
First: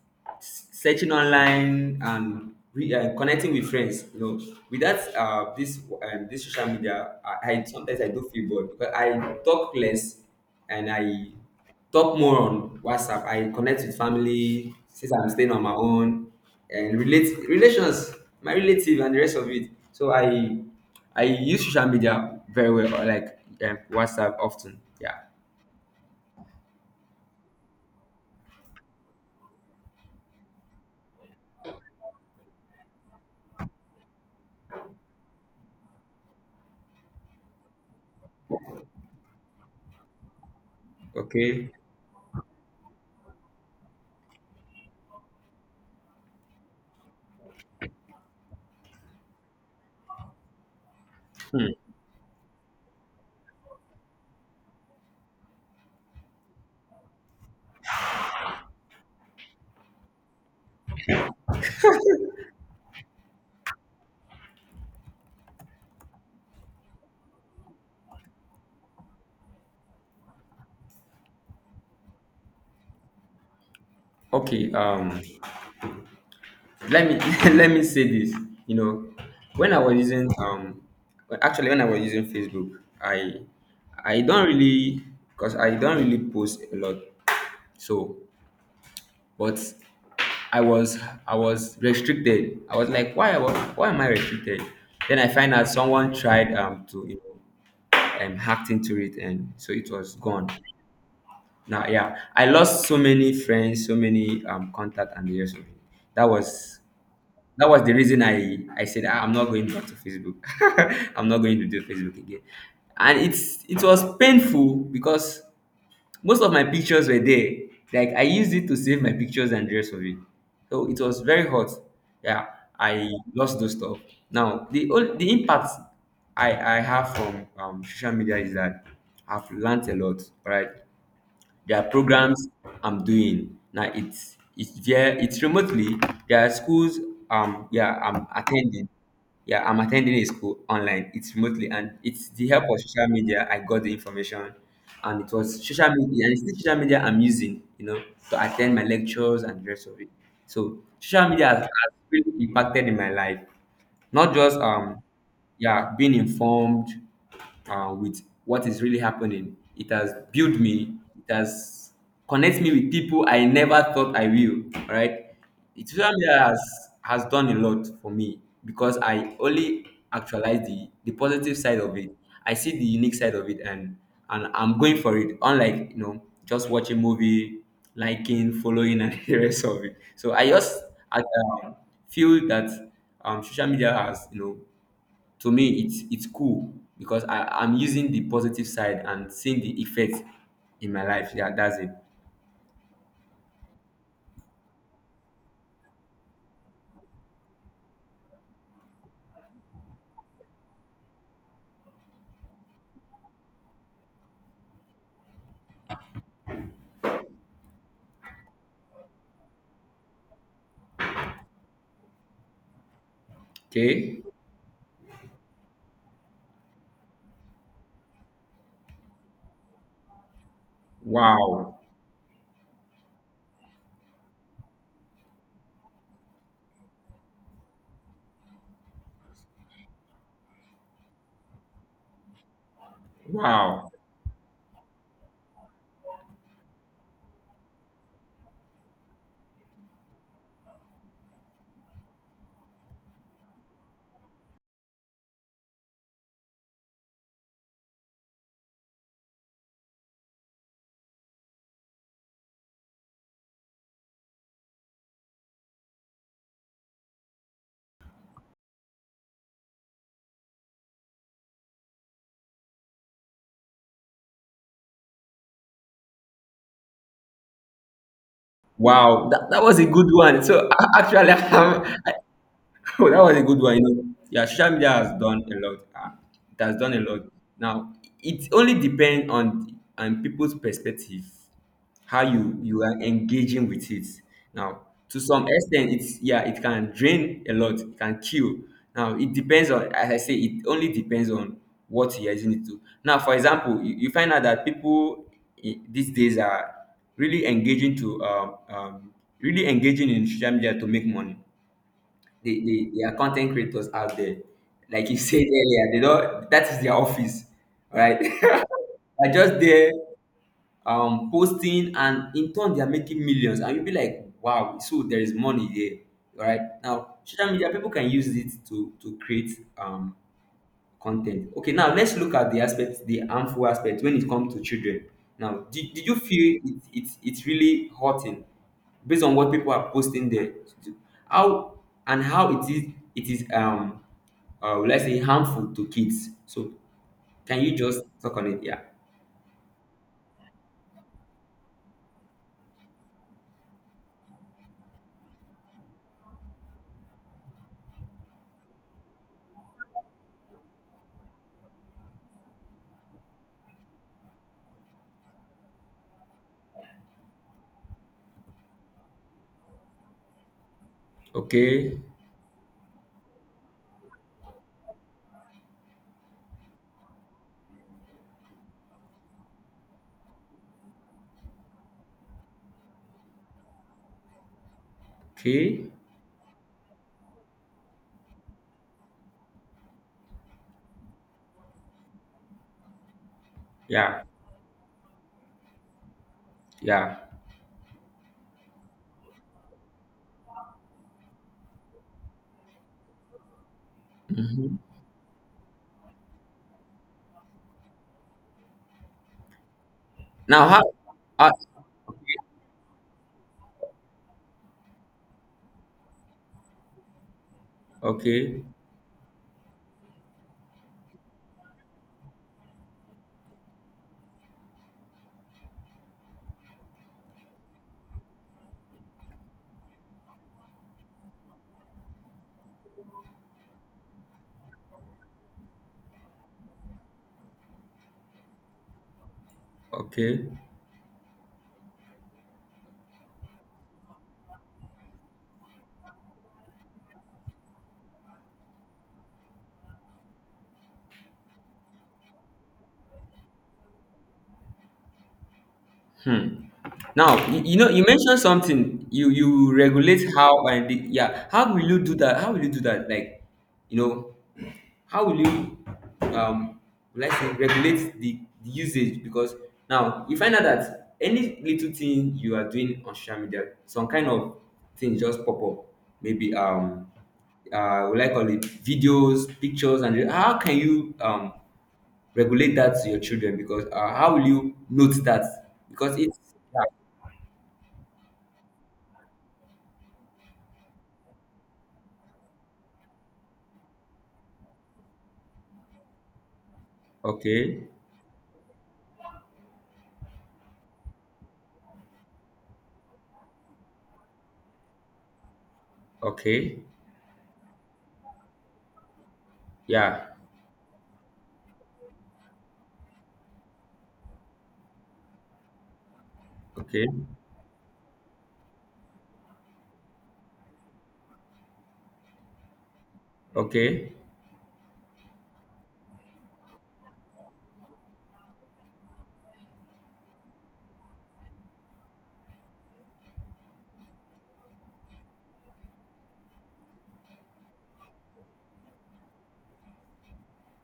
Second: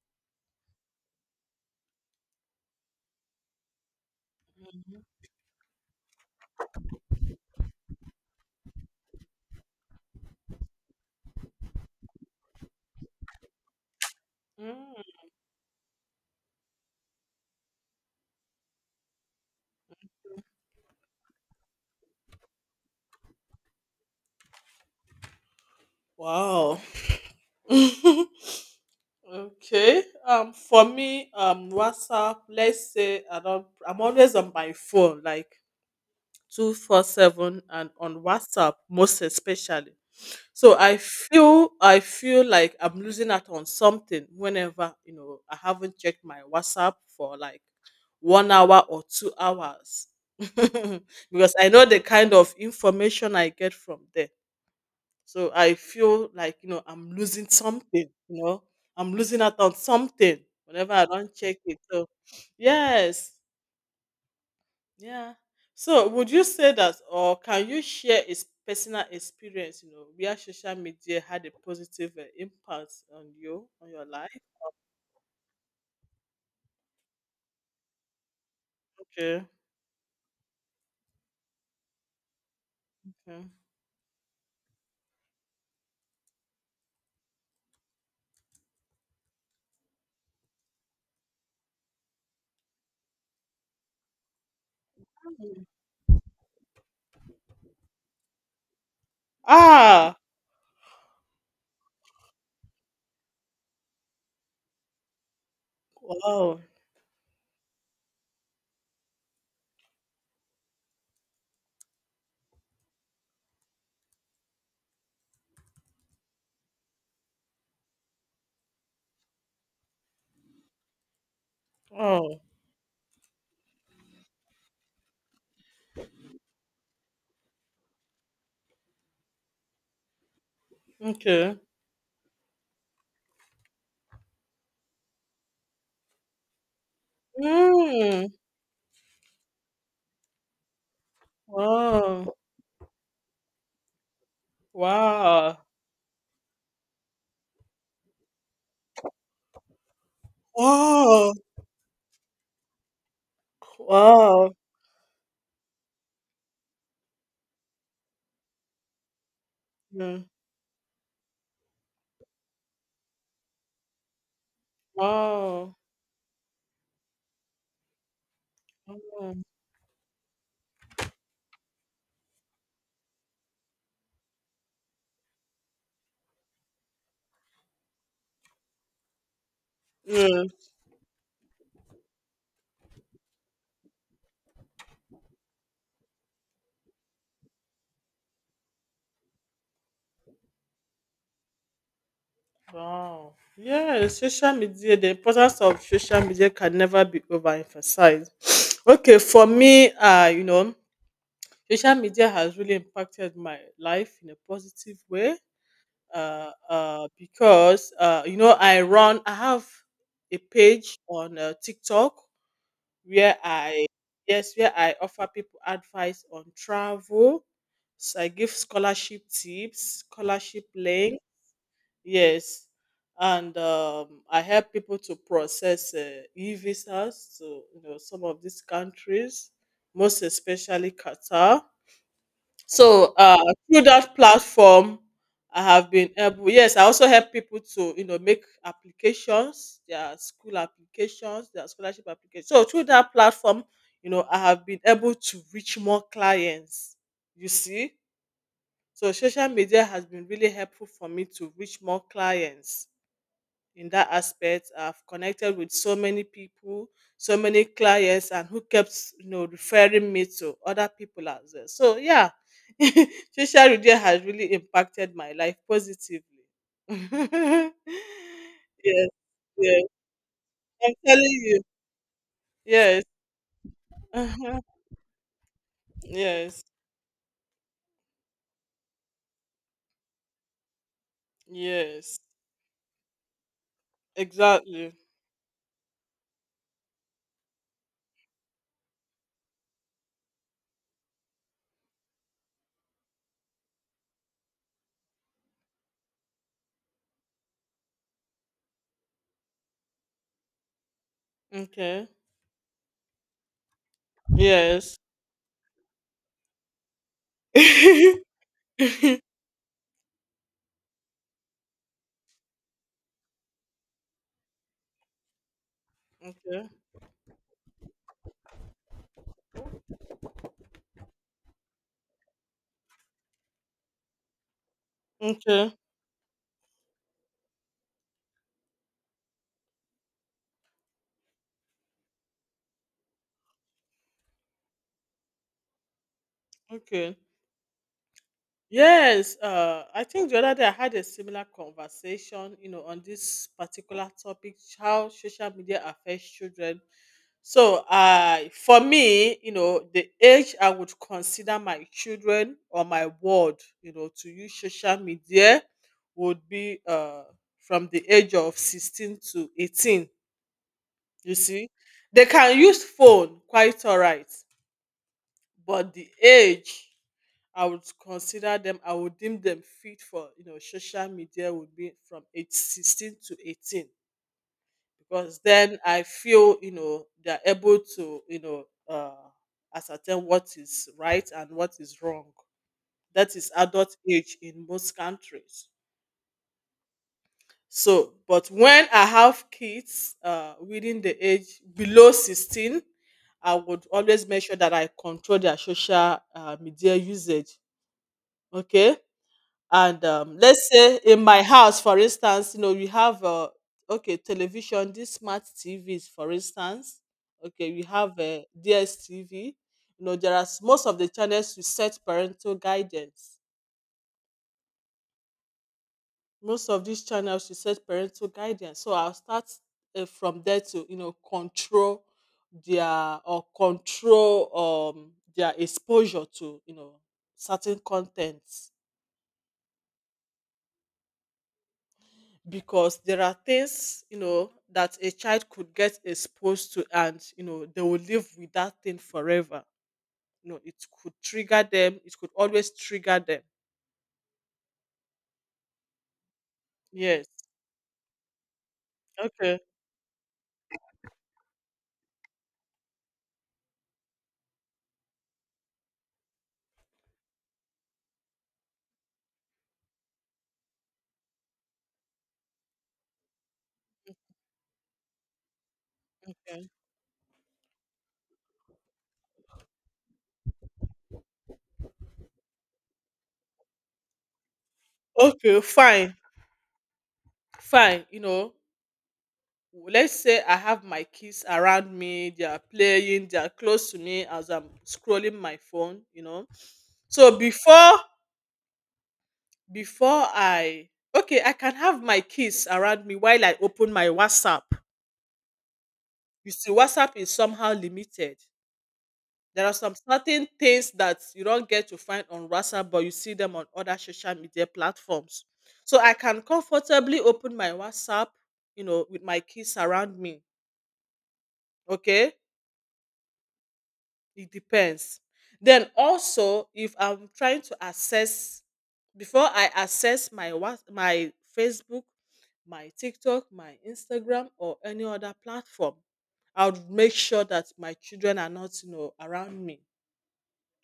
S2: searching online and connecting with friends, you know, without this social media, I sometimes I do feel bored because I talk less, and I talk more on WhatsApp. I connect with family since
S1: Mm.
S2: I'm staying on my own, and relate relations, my relative and the rest of it. So I use social media very well, like, WhatsApp often. Yeah.
S1: Wow. Okay. For me, WhatsApp. Let's say I don't. I'm always on my phone, like 24/7, and on WhatsApp most especially. So
S2: Okay.
S1: I feel like I'm losing out on something whenever you know I haven't checked my WhatsApp for like 1 hour or 2 hours because I know the kind of information I get from there. So I feel like, you know, I'm losing something, you know, I'm losing out on something whenever I don't check it. So, yes, yeah. So, would you say that, or can you share a personal experience, you know, where social media had a positive impact on you, on your life?
S2: Okay, let me let me say this. You know,
S1: Okay.
S2: when I was using well, actually, when I was using Facebook, I
S1: Okay.
S2: I don't really, because I don't really post a lot. So, but I was I was restricted. I was like, why why am I restricted? Then I find
S1: Mm.
S2: out someone tried to hacked into it, and so it
S1: Ah,
S2: was gone. Now, yeah, I lost so many friends, so many contact and the rest of it. that
S1: wow.
S2: was That was the reason I said, "Ah, I'm not going back to Facebook. I'm not going to do Facebook again." And it was painful because most of my pictures were there. Like, I used it to save my pictures and the rest of it. So it was very hot.
S1: Oh,
S2: Yeah, I lost those stuff. Now the the impact I have from social media is that I've learned a lot. Right,
S1: okay.
S2: there are programs I'm doing now. It's there. It's remotely. There are schools. Yeah, I'm
S1: Mm.
S2: attending. Yeah, I'm attending a school online. It's remotely, and it's
S1: Wow.
S2: the help of social media. I got the information, and it was
S1: Wow.
S2: social media. And it's the social media I'm using, to attend my lectures and the rest of it. So social
S1: Wow.
S2: media has really impacted in my life, not
S1: Wow.
S2: just yeah, being informed, with what is really happening. It has
S1: Yeah.
S2: built me, it has connects me with people I never thought I will, right?
S1: Wow.
S2: it Social media has, done a lot for me, because I
S1: Mm,
S2: only actualize the positive side of it. I see the unique side of it, and I'm going for it, unlike, just watching movie, liking, following, and the rest of it. So
S1: yeah!
S2: I, um, feel that, social media has, to me it's cool, because I'm using the positive side and seeing the effect in my life. Yeah, that's it.
S1: Wow. Yeah, social media, the importance of social media can never be overemphasized. Okay, for me, you know, social media has really impacted my life in a positive way. Because you know, I have a page on TikTok where I,
S2: Okay.
S1: yes, where I offer people advice on travel. So I give scholarship tips, scholarship links.
S2: Wow.
S1: Yes, and I help people to process e-visas to, you know, some of these countries, most especially Qatar. So through
S2: Wow.
S1: that platform, I have been able. Yes, I also help people to, you know, make applications, their school applications, their scholarship applications. So through that platform, you know, I have been able to reach more clients. You see, so social media has been really helpful for me to reach more clients in that aspect. I've connected with so many people, so many clients, and who kept, you know, referring me to other people as well. So yeah, social media has really impacted my life positively. Yes,
S2: Wow. That was
S1: yes,
S2: a good one. So
S1: I'm telling
S2: actually,
S1: you. Yes,
S2: oh, that was a good one. You know, yeah,
S1: uh-huh.
S2: social media has done a lot. It
S1: Yes,
S2: has done a lot. Now, it only depends on people's perspective,
S1: yes,
S2: how you are engaging with it. Now,
S1: exactly.
S2: to some extent, it's yeah, it can drain a lot, it can kill. Now, it depends on, as I say, it only depends on what you're using it to. Now, for example, you find out that people these days are really engaging to um, um, really engaging in social media to make money.
S1: Okay.
S2: They are content creators out there.
S1: Yes.
S2: Like, you said earlier, they don't, that is their office, right?
S1: okay.
S2: They're just there, posting, and in turn they are making millions, and you'll be like, wow, so there is money there. Right? Now social media, people can use it to create, content. Okay, now let's look at the aspect, the harmful aspect when it comes to children. Now,
S1: Okay.
S2: did you feel it's really hurting, based on what people are posting there? How, and how it is, it is um let's say, harmful to kids. So
S1: Okay.
S2: can you just talk on it? Yeah.
S1: Yes, I think the other day I had a similar conversation, you know, on this particular topic, how social media affects children. So, for me, you know, the age I would consider my children or my world, you know, to use social media would be from the age of 16 to 18. You see,
S2: Okay.
S1: they can use phone quite all right, but the age I would consider them, I would deem them fit for, you know, social media would be from age 16 to 18 because then
S2: Okay.
S1: I feel, you know, they're able to, you know, uh, ascertain what is right and what is wrong. That is adult
S2: Yeah.
S1: age in most countries.
S2: Yeah.
S1: So, but when I have kids within the age below 16, I would always make sure that
S2: Mhm.
S1: I control their social media usage. Okay, and
S2: Now
S1: let's say in my
S2: how
S1: house for
S2: okay,
S1: instance, you know, we have okay television, these smart TVs, for instance. Okay, we have a
S2: okay,
S1: DSTV, you know, there are most of the channels you set parental guidance, most of these channels you set parental guidance, so I'll start from there to, you know, control their or control their exposure to, you know, certain content
S2: okay.
S1: because there are things, you know, that a child could get exposed to, and you know they will live with that thing forever, you know, it could trigger them, it could always trigger them,
S2: Hmm.
S1: yes.
S2: Now, you know, you mentioned something.
S1: Okay,
S2: You regulate how, and yeah. How will you do that? How will you do that? Like, you know, how will you um like regulate the usage? Because now you find out that any little thing you are doing on social media, some kind of thing just pop up. Maybe
S1: yeah.
S2: we like all the videos, pictures, and how can you regulate that to your children, because how will you note that,
S1: Okay, fine.
S2: because it's, yeah.
S1: Fine, you know, let's say I have my kids around me, they are playing, they are close to me as I'm scrolling my phone, you know, so
S2: Okay.
S1: before, before I, okay, I can have my kids around me while I open my WhatsApp. You see,
S2: Okay.
S1: WhatsApp is somehow limited. There are some
S2: Yeah.
S1: certain things that you don't get to find on WhatsApp, but you see them on other social media platforms. So I can
S2: Okay.
S1: comfortably open my WhatsApp, you know, with my kids around me. Okay,
S2: Okay.
S1: it depends. Then also, if I'm trying to access, before I access my my Facebook, my TikTok, my Instagram, or any other platform, I would make sure that my children are not, you know, around me.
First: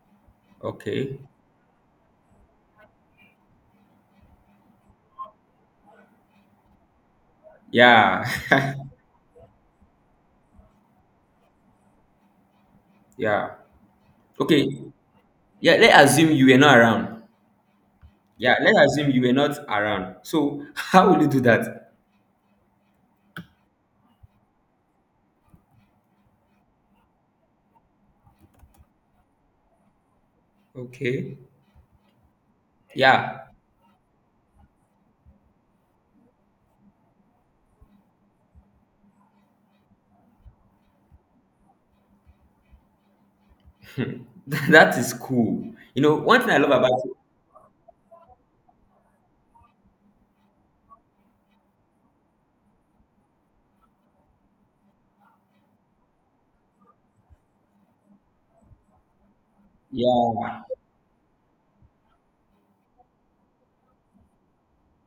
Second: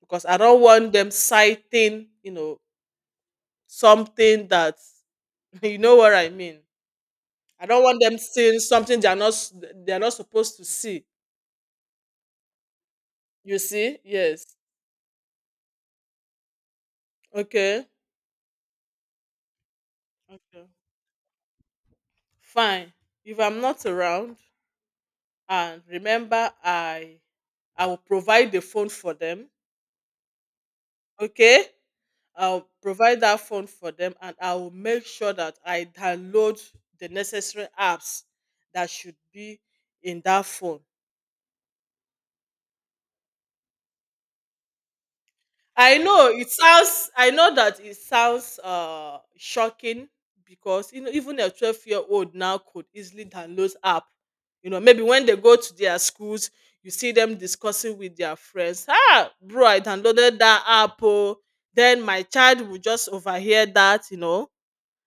S1: Because I don't want them
S2: Okay.
S1: citing, you know, something that you know what I mean. I don't want them
S2: Yeah.
S1: seeing something they're not they're not supposed to see.
S2: Yeah.
S1: You see? Yes.
S2: Okay. Yeah, let's assume you were not around.
S1: Okay.
S2: Yeah, let's assume you were not around, so
S1: Okay.
S2: how will you do that?
S1: Fine. If I'm not around, and remember, I will provide the phone for them.
S2: Okay.
S1: Okay. I'll provide that
S2: Yeah.
S1: phone for them, and I will make sure that I download the necessary apps that should be in that phone.
S2: That is cool.
S1: I
S2: You know,
S1: know
S2: one
S1: it
S2: thing I love about.
S1: sounds, I know that it sounds shocking because, you know, even a 12-year-old now could easily download app. You know, maybe when they go to their schools, you see them discussing with their friends. Ah, bro, I downloaded
S2: Yeah.
S1: that app. Oh. Then my child will just overhear that, you know.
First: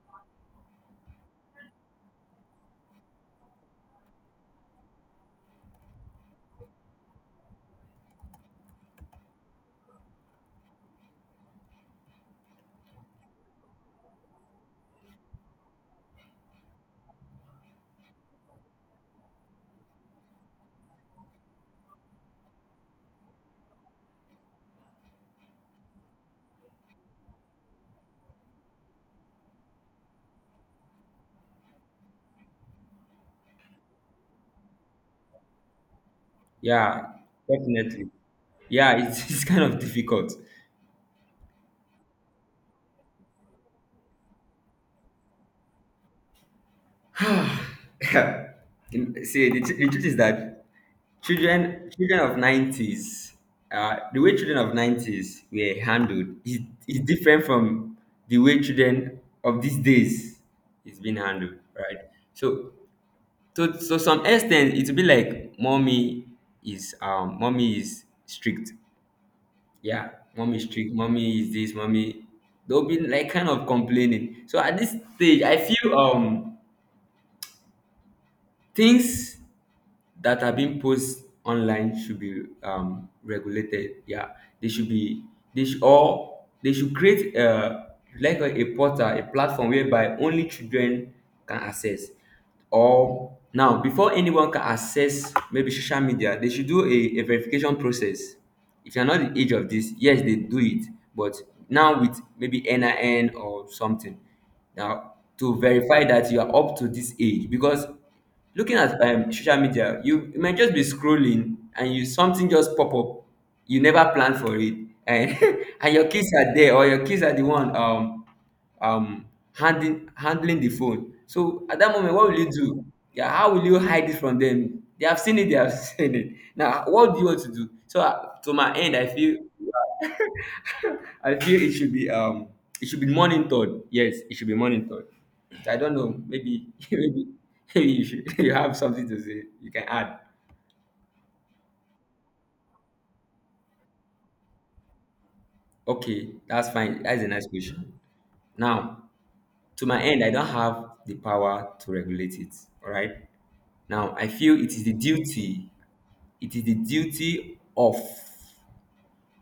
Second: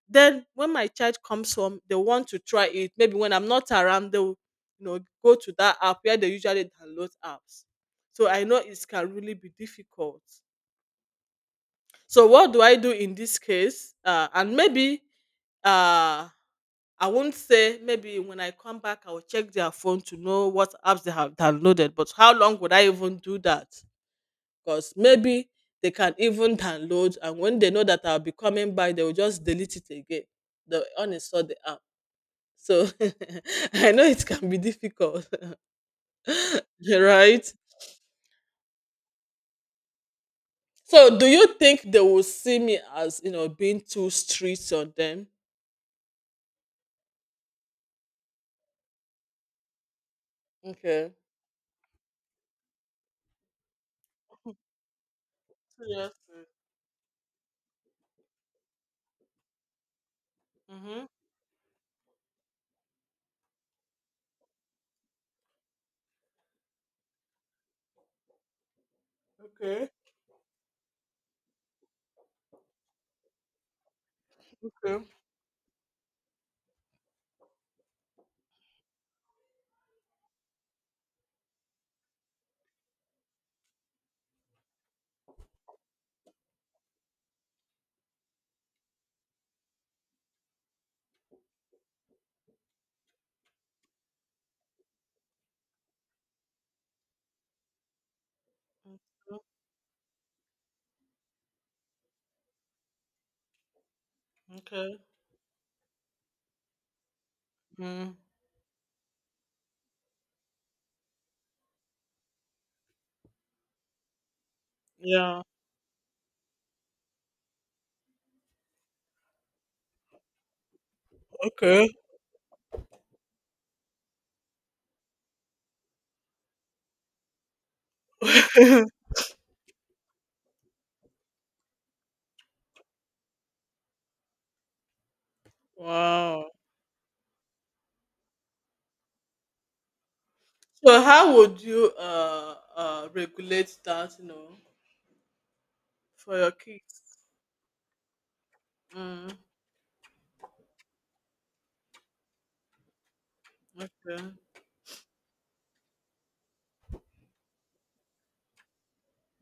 S1: Then when my child comes home, they want to try it. Maybe when I'm not around, they'll, you know, go to that app where they usually download apps. So I know it can really be difficult. So what do I do in this case? And maybe uh, I won't say maybe when I come back I will check their phone to know what apps they have downloaded. But how long would I even do that? Because maybe they can even download, and when they know that I'll be coming back, they will just delete it again. They will uninstall the app. So I know it can be difficult,
S2: Yeah,
S1: right?
S2: definitely. Yeah, it's, it's kind of difficult.
S1: So do you think they will see me as you know being too strict on them?
S2: Yeah. See, the truth is that
S1: Okay.
S2: children of 90s, the way children of 90s were
S1: Seriously.
S2: handled is different from the way children of these days is
S1: Mhm.
S2: being handled, right? So, so some extent, it will be like mommy is, mommy is strict,
S1: Okay.
S2: yeah, mommy is strict, mommy is this, mommy. They'll be like kind of complaining. So at this
S1: Okay.
S2: stage, I feel things that are being posed online should be regulated. Yeah, they should be they should or they should create, like a portal, a platform whereby only children can access. Or now, before anyone can access maybe social media, they should do a verification process. If you're not
S1: Mhm.
S2: the age of this, yes, they do it, but now with maybe NIN or something,
S1: Okay.
S2: now to verify that you are up to this age, because
S1: Mm.
S2: looking at, social media, you might just be scrolling and you something just pop up, you never plan for it, and
S1: Yeah.
S2: and your kids are there, or your kids are the one, um handling the phone. So at
S1: Okay.
S2: that moment, what will you do? Yeah, how will you hide it from them? They have seen it, they have seen it. Now what do you want to do? So, to my end, I feel I feel it should be, it should be monitored. Yes, it should be monitored. So I don't know.
S1: Wow.
S2: Maybe maybe, maybe you should, you have something to say. You can add.
S1: So how would you regulate that, you know,
S2: Okay,
S1: for your
S2: that's fine.
S1: kids?
S2: That's a nice question. Now,
S1: Mm.
S2: to my end, I don't have the power to regulate it. All right. Now, I
S1: Okay.
S2: feel it is the duty. It is the duty of.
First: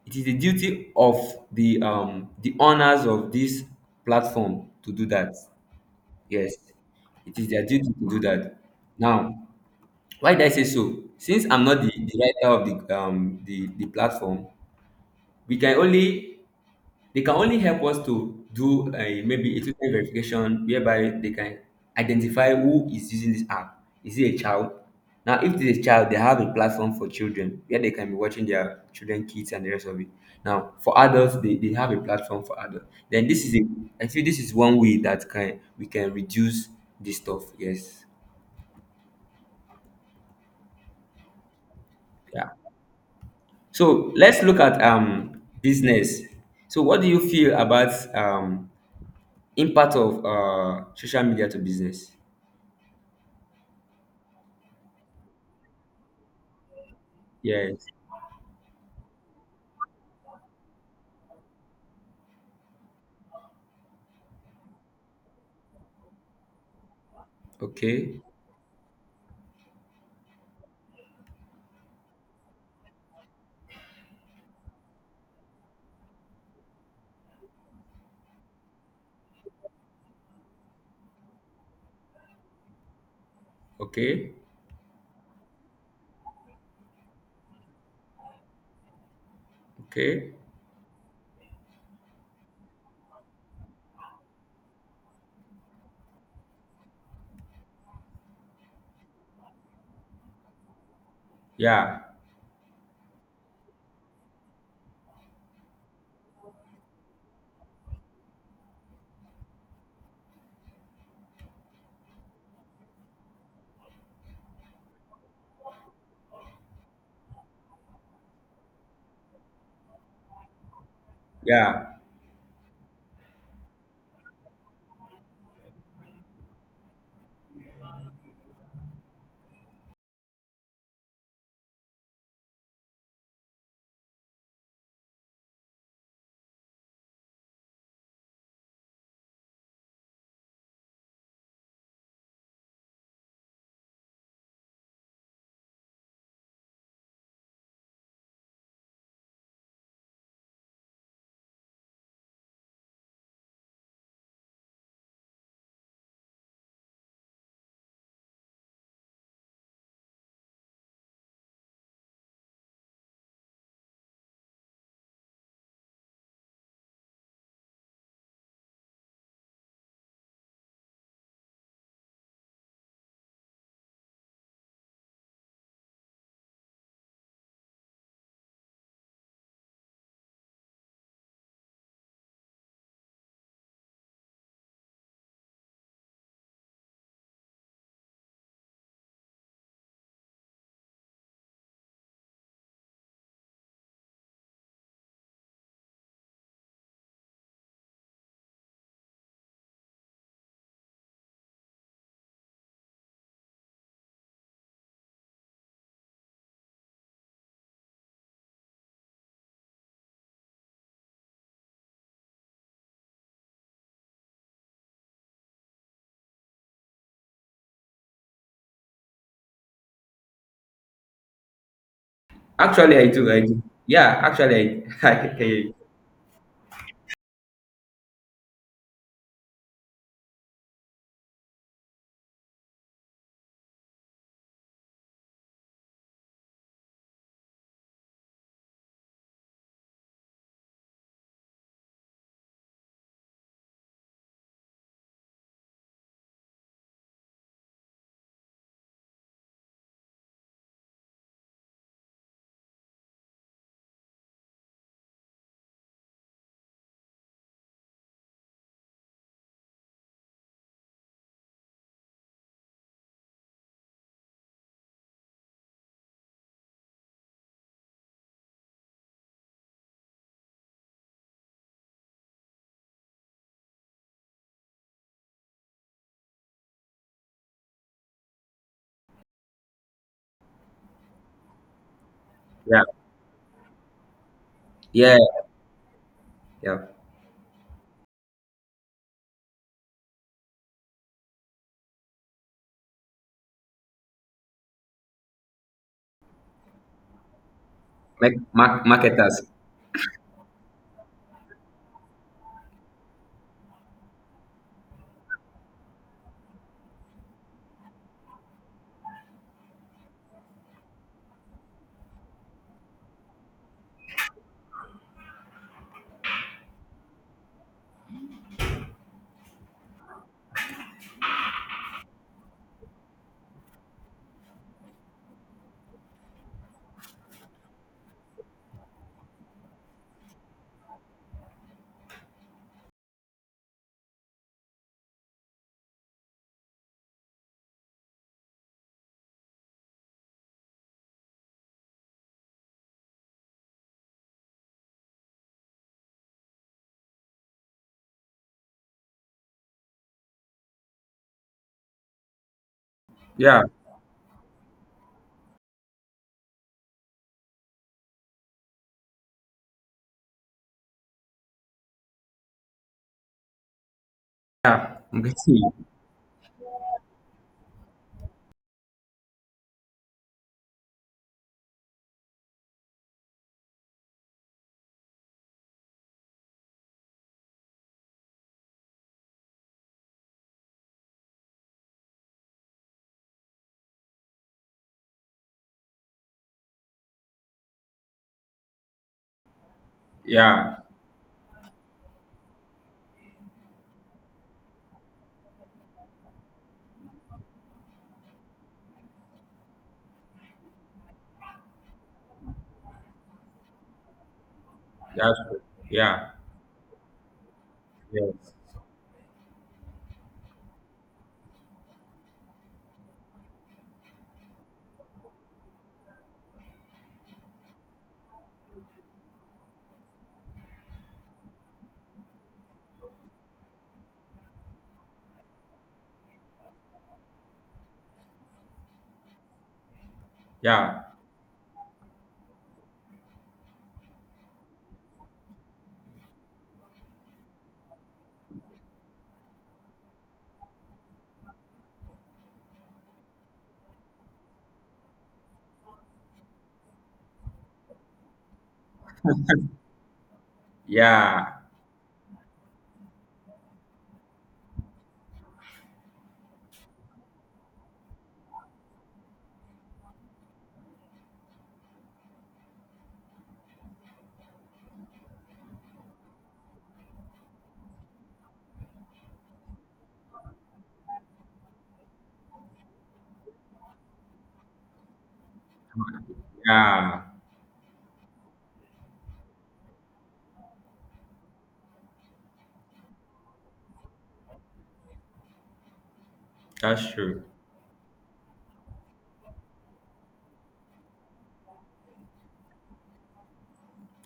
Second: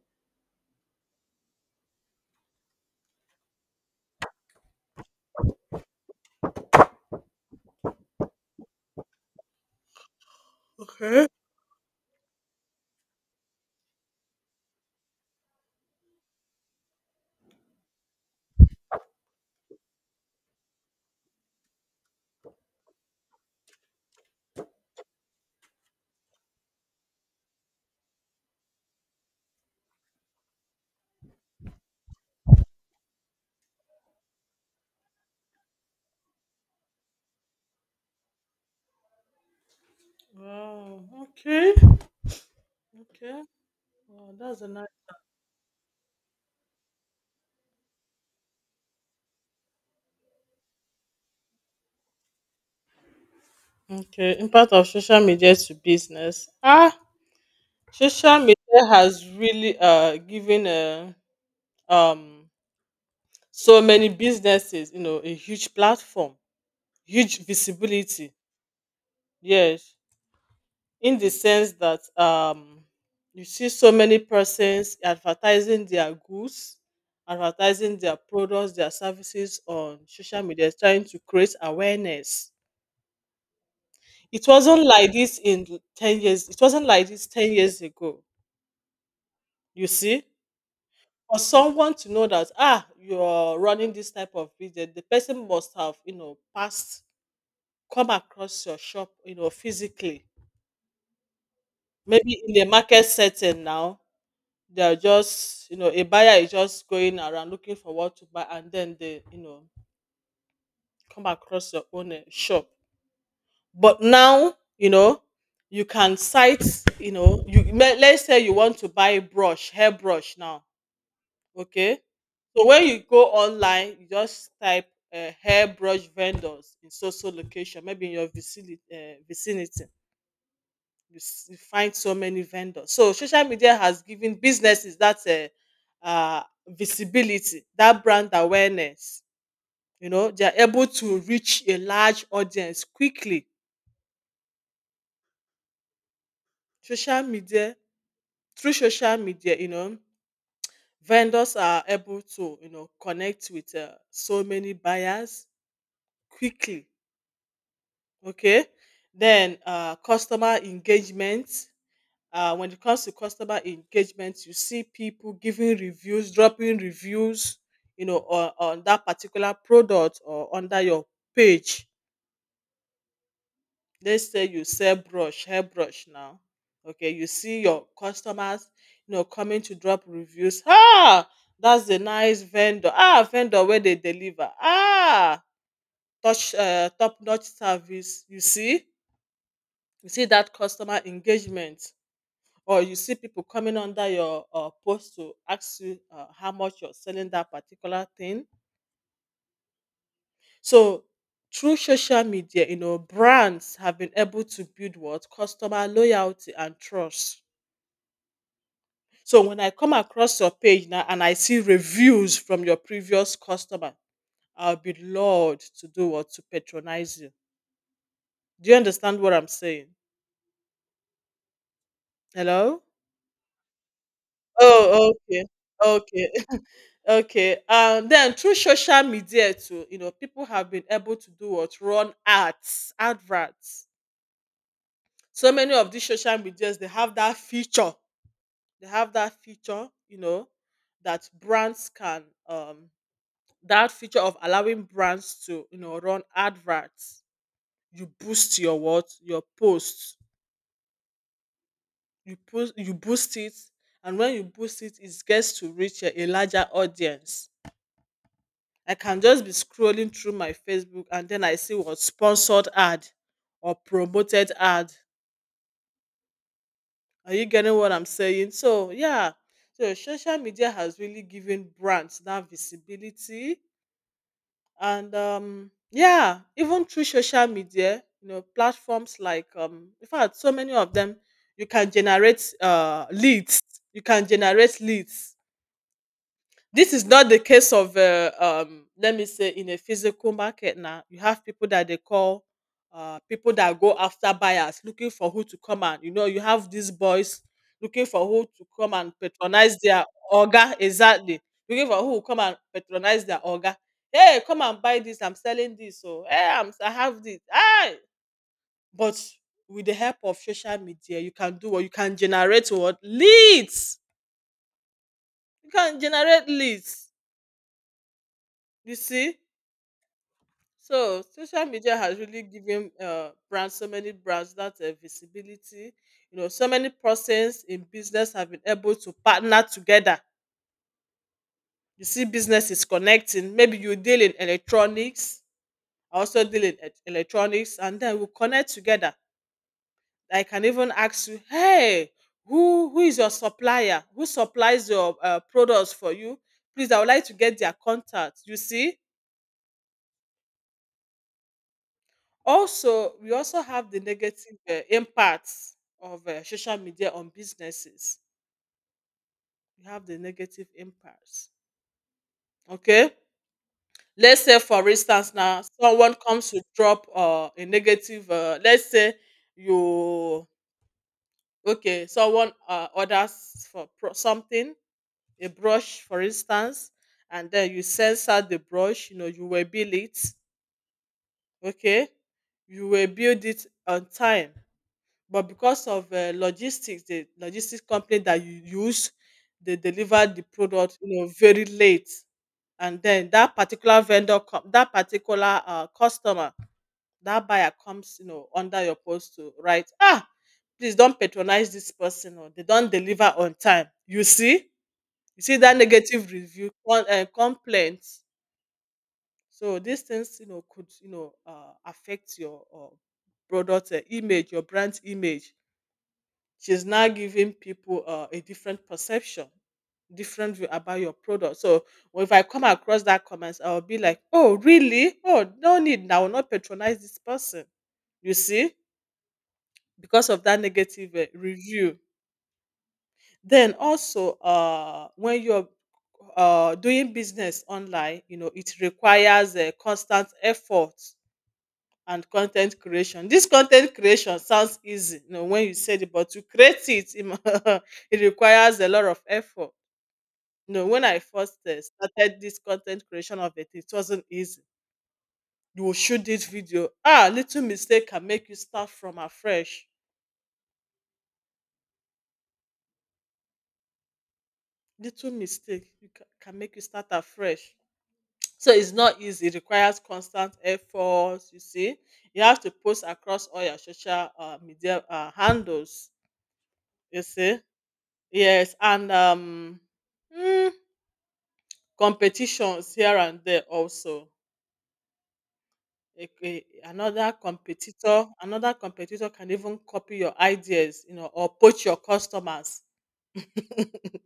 S2: It is the duty of the owners of this platform to do that. Yes, it is their duty to do that. Now, why did I say so?
S1: Okay.
S2: Since I'm not the, the writer of the platform, we can only they can only help us to do maybe a two-time verification whereby they can identify who is using this app. Is it a child? Now, if it's a child, they have a platform for children where they can be watching their children, kids, and the rest of it. Now, for adults, they have a platform for adults. Then this is a I feel this is one way that can we can reduce this stuff. Yes.
S1: Wow. Okay.
S2: Yeah.
S1: Okay.
S2: So
S1: Wow,
S2: let's
S1: that's
S2: look
S1: a
S2: at
S1: nice
S2: business. So what do you feel about impact of social media to business?
S1: Okay. Impact of social media to business. Ah,
S2: Yes.
S1: social media has really given um so many businesses, you know, a huge platform. Huge
S2: Okay.
S1: visibility, yes, in the sense that you see so many persons advertising their goods, advertising their products, their services on social media, trying to create awareness.
S2: Okay.
S1: It wasn't like this in 10 years, it wasn't like this 10 years ago. You see,
S2: Okay.
S1: for someone to know that ah you're running this type of business, the person must have, you know, passed, come across your shop, you know, physically.
S2: Yeah.
S1: Maybe in the market setting now, they are just, you know, a buyer is just going around looking for what to buy and then they, you know, come across your own shop. But now, you know, you can cite, you know, you let's say you want to buy brush, hairbrush now,
S2: Yeah.
S1: okay? So when you go online, you just type hairbrush vendors in social location, maybe in your vicinity, vicinity. You, you find so many vendors. So social media has given businesses that visibility, that brand awareness. You know, they are able to reach a large audience quickly. Social media Through social media, you know, vendors are able to connect with so many buyers quickly. Okay, then customer engagement. When it comes to customer engagement, you see people giving reviews, dropping reviews, you know, on that particular product or under your page. Let's say you sell brush, hairbrush now. Okay, you see your customers, you know, coming to drop reviews. Ah, that's a nice vendor. Ah, vendor where they deliver. Ah, touch top-notch service. You see that customer engagement, or you see people coming under your post to ask you how much you're selling that particular thing. So through social media, you know, brands have been able to build what? Customer loyalty and trust. So when I come across your page now and I see reviews from your previous customer, I'll be lured to do what? To patronize you. Do you understand what I'm saying? Hello?
S2: Actually, I do. I do. Yeah. Actually,
S1: Oh,
S2: I, I can
S1: okay.
S2: hear you.
S1: Okay. Okay. Then through social media too, you know, people have been able to do what? Run ads, adverts. So many of these social medias, they have that feature. They have that feature, you know, that brands can um that feature of allowing brands to, you know, run adverts. You boost your what? Your posts. You boost it. And when you boost it, it gets to reach a larger audience. I can just be scrolling through my Facebook and then I see what? Sponsored ad or promoted ad. Are you getting what I'm saying? So yeah, so social media has really given brands that visibility. And Yeah, even through social media, you know, platforms like in fact, so many of them, you can generate
S2: Yeah.
S1: leads. You can generate
S2: Yeah.
S1: leads.
S2: Yeah.
S1: This is not the case of, let me say, in a physical market now. You have people that they call people that go after buyers, looking for who to come and, you know, you have these boys looking for
S2: Like
S1: who to
S2: mar-
S1: come and
S2: marketers.
S1: patronize their orga. Exactly. Looking for who will come and patronize their orga. Hey, come and buy this. I'm selling this. So, hey, I have this. Hey. But with the help of social media, you can do what? You can generate what? Leads. You can generate leads. You see? So social media has really given brands, so many brands, that visibility. You know, so many persons in business have been able to partner together. You see, business is connecting. Maybe you deal in electronics. I also deal in electronics, and then we connect together. I can even ask you, hey, who is your supplier? Who supplies your products for you? Please, I would like to get their contact. You see, also, we also
S2: Yeah.
S1: have the negative impacts of social media on businesses. We have the negative impacts. Okay. Let's say, for
S2: Yeah. I'm
S1: instance,
S2: getting
S1: now
S2: you.
S1: someone comes to drop a negative. Let's say you okay, someone orders for something, a brush, for instance, and then you censor the brush. You know, you will bill it. Okay, you will build it on time, but because of logistics the logistics company that you use, they deliver the
S2: Yeah.
S1: product, you know, very late, and then that particular customer, that buyer, comes, you know, under your post to write, ah, please don't patronize this person, or they don't deliver on time. You see,
S2: That's
S1: you see
S2: true.
S1: that
S2: Yeah.
S1: negative complaint.
S2: Yes.
S1: So these things, you know, could, you know, affect your product, image, your brand image. She's now giving people a different perception, different view about your product. So if I come across that comments, I'll be like, oh, really? Oh, no need. I will not patronize this person. You see, because of that
S2: Yeah.
S1: negative review. Then also, when you're doing business online, you know, it requires a constant effort and content creation. This content creation sounds easy, you know, when you said it, but to create it, e mu it requires a lot of effort. You know, when I
S2: Yeah.
S1: first started this content creation of it, it wasn't easy. You will shoot this video. Ah, little mistake can make you start from afresh. Little mistake you can make you start afresh. So it's not easy, it requires constant effort. You see. You have to post across all your social media handles, you
S2: Yeah.
S1: see. Yes, and mm, competitions here and there also.
S2: That's true.
S1: Another competitor can even copy your ideas, you know, or poach your customers.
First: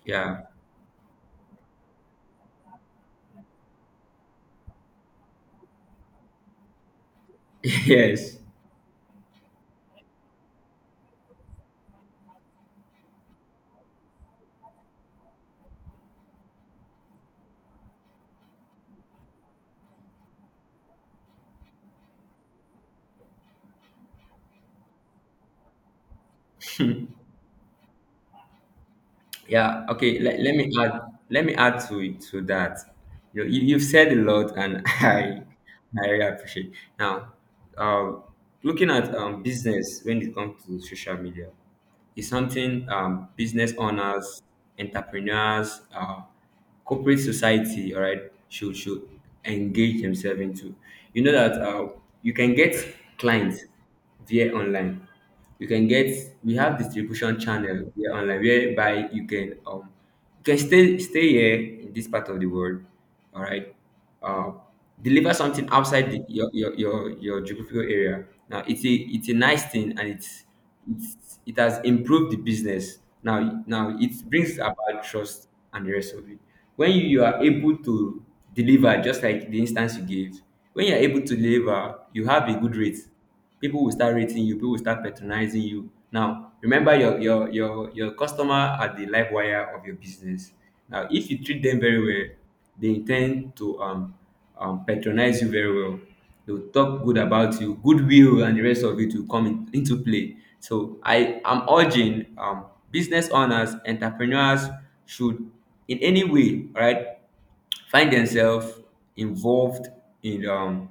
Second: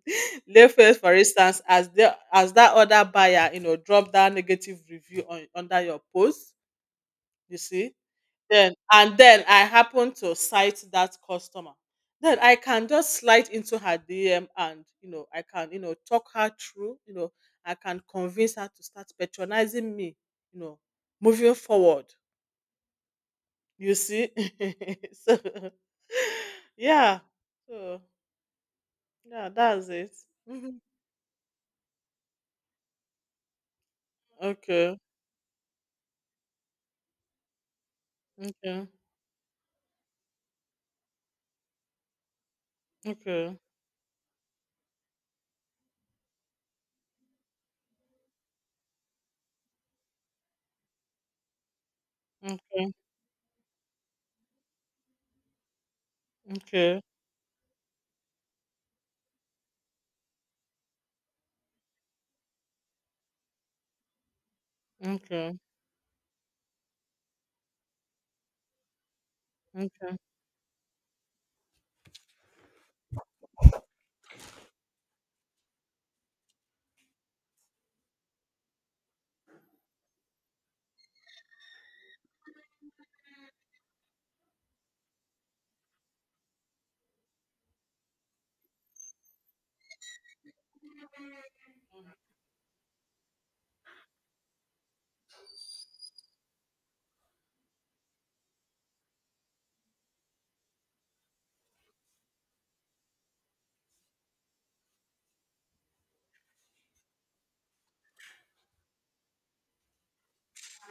S2: Yeah.
S1: Layface, for instance, as the as that other buyer, you know, drop that negative review on under your post, you see,
S2: Yes.
S1: then and then I happen to sight that customer. Then I can just slide into her DM, and you know, I can, you know, talk her through. You know, I can convince her to start patronizing me. You know, moving forward. You see, so yeah, so yeah,
S2: Yeah,
S1: that's it.
S2: okay. Let, let me
S1: Mhm.
S2: add let me add to it to that. You've said a lot, and
S1: Okay,
S2: I really appreciate. Now, um
S1: okay,
S2: looking at business when it comes to social media is something
S1: okay,
S2: business owners, entrepreneurs, corporate society, all right, should engage themselves into. You know that you can get
S1: okay,
S2: clients via online. You can get We have
S1: okay,
S2: distribution channel via online whereby you can stay here in this part of the world, all right. Uh, Deliver
S1: okay,
S2: something outside the, your geographical area. Now it's a nice thing, and
S1: okay.
S2: it has improved the business. Now it brings about trust and the rest of it. When you are able to deliver, just like the instance you gave, when you are able to deliver, you have a good rate. People will start rating you. People will start patronizing you. Now, remember, your customer are the live wire of your business. Now, if you treat them very well, they intend to patronize you very well. They will talk good about you. Goodwill and the rest of it will come in, into play. So I am urging business owners, entrepreneurs, should, in any way, right, find themselves involved in um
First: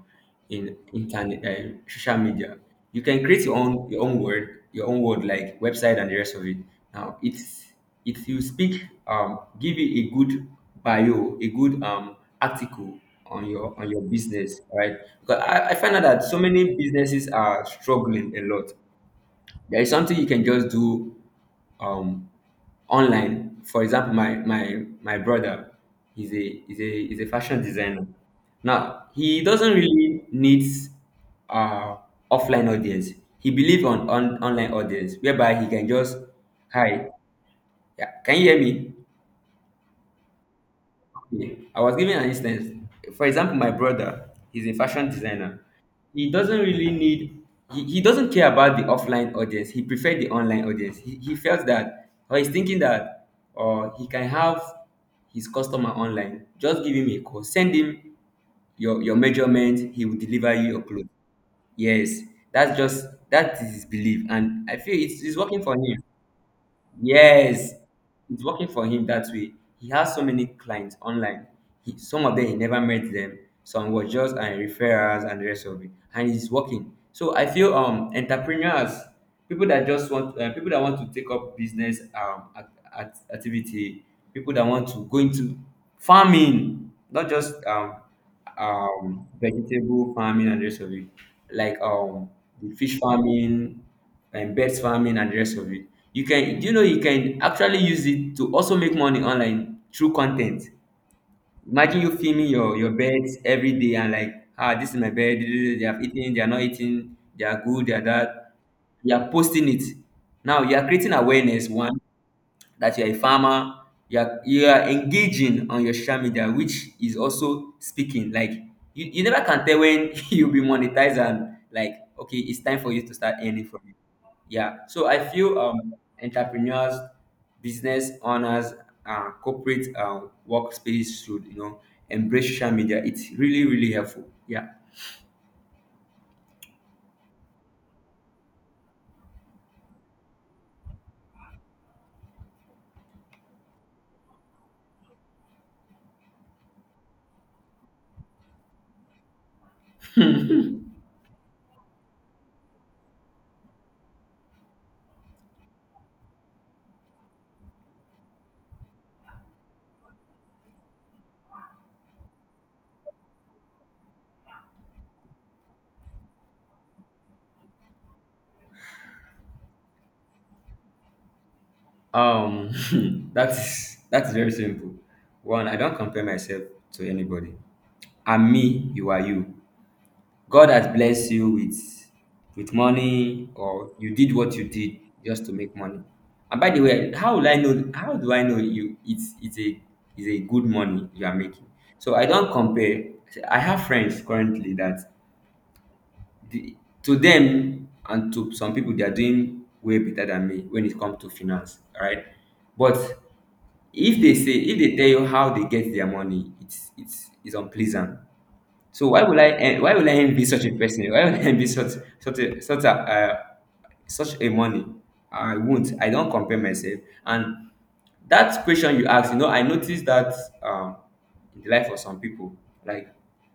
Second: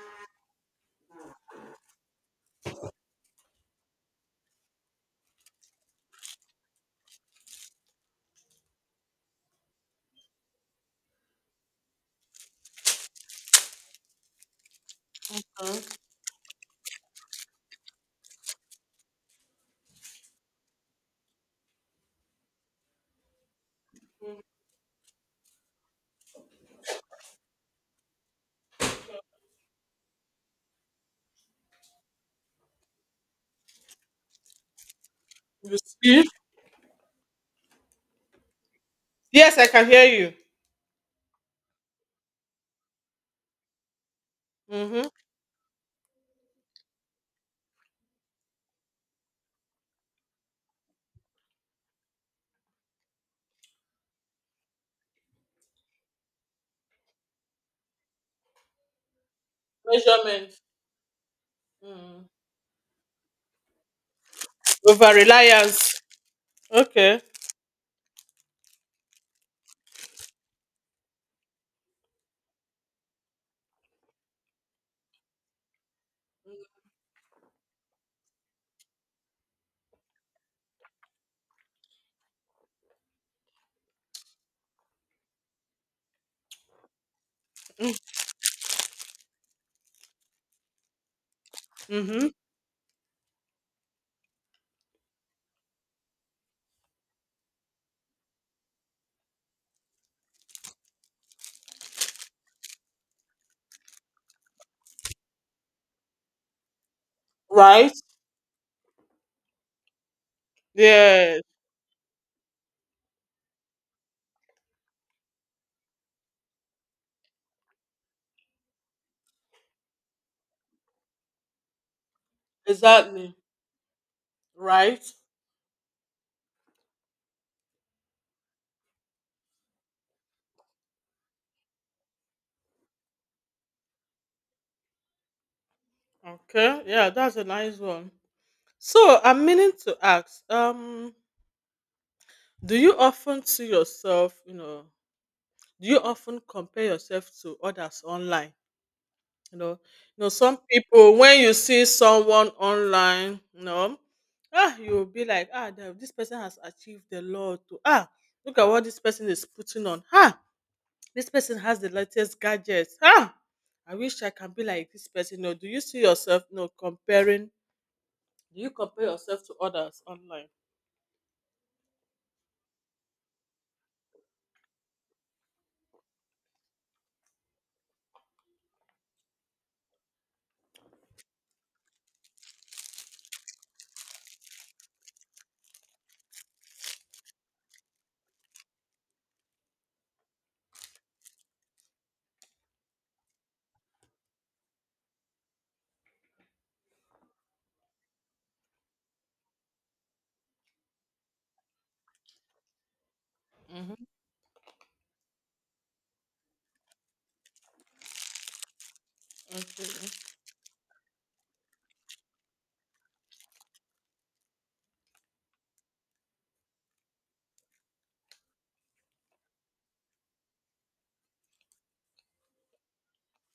S2: in internet social media. You can create your own word like website and the rest of it. Now it's, if you speak, give it a good bio, a good article on your business, right? Because I
S1: Uh,
S2: find out that so many businesses are struggling a lot. There is something you can just do um online. For example, my brother is a fashion designer. Now he doesn't really need uh offline audience. He believes on online audience whereby he
S1: You
S2: can just.
S1: see?
S2: Hi. Yeah, can you hear me?
S1: Yes, I can hear you.
S2: Yeah. I was giving an instance. For example, my brother, he's a
S1: Mm-hmm.
S2: fashion designer. He doesn't really need. He doesn't care about the offline audience. He preferred the online audience. He felt that, or he's thinking that, or he can have his customer online. Just give him a call. Send him your measurement, he will deliver
S1: Measurement.
S2: you your clothes. Yes.
S1: Mm.
S2: That's just, that is his belief. And I feel
S1: Over
S2: it's working for
S1: reliance.
S2: him.
S1: Okay.
S2: Yes, it's working for him that way. He has so many clients online. Some of them he never met them. Some were just and referrals and the rest of it, and it's working. So I feel entrepreneurs, people that just want people that want to take up business at, activity, people that want to go into farming, not just
S1: Mm,
S2: vegetable farming and the rest of it, like
S1: mm-hmm.
S2: the fish farming and birds farming and the rest of it. You can do. You know, you can actually use it to also make money online through content. Imagine you filming your birds every day, and like, ah, this is my bird they have eaten, they are not eating, they are good,
S1: Right.
S2: they are that. You are posting it. Now you are creating
S1: Yeah.
S2: awareness. One, that you are a farmer, you are engaging on your social media, which is also speaking. Like, you never can tell when you'll be monetized, and like, okay, it's time for you to
S1: Exactly.
S2: start earning from it. Yeah.
S1: Right.
S2: So I feel entrepreneurs, business owners, corporate workspace should, embrace social media. It's really, really helpful. Yeah.
S1: Okay. Yeah, that's a nice one. So I'm meaning to ask, do you often see yourself, you know, do you often compare yourself to others online? You know, you know, some people when you see someone online, you know, ah, you'll be like, ah, this person has achieved a lot. To, ah, look at what this person is putting on. Ha. This person has the latest gadgets. Ah, I wish I can be like this person. No, do you see yourself? No, comparing. Do you compare yourself to others online?
S2: Um that's very simple. One, I don't compare myself to anybody. I'm me, you are you. God has blessed you with money, or you did what you did just to make money. And by the way, how will I know, how do I know you, it's a good money you are making? So I don't compare. I have friends currently the, to them and to some people they are doing way better than me when it comes to finance, all right? But
S1: Mm-hmm.
S2: if they tell you how they get their money, it's unpleasant. So why would I
S1: Okay.
S2: envy such a person? Why would I envy such a such a uh, such a money? I won't. I don't compare myself. And that question you asked, I noticed that um, in the life of some people, like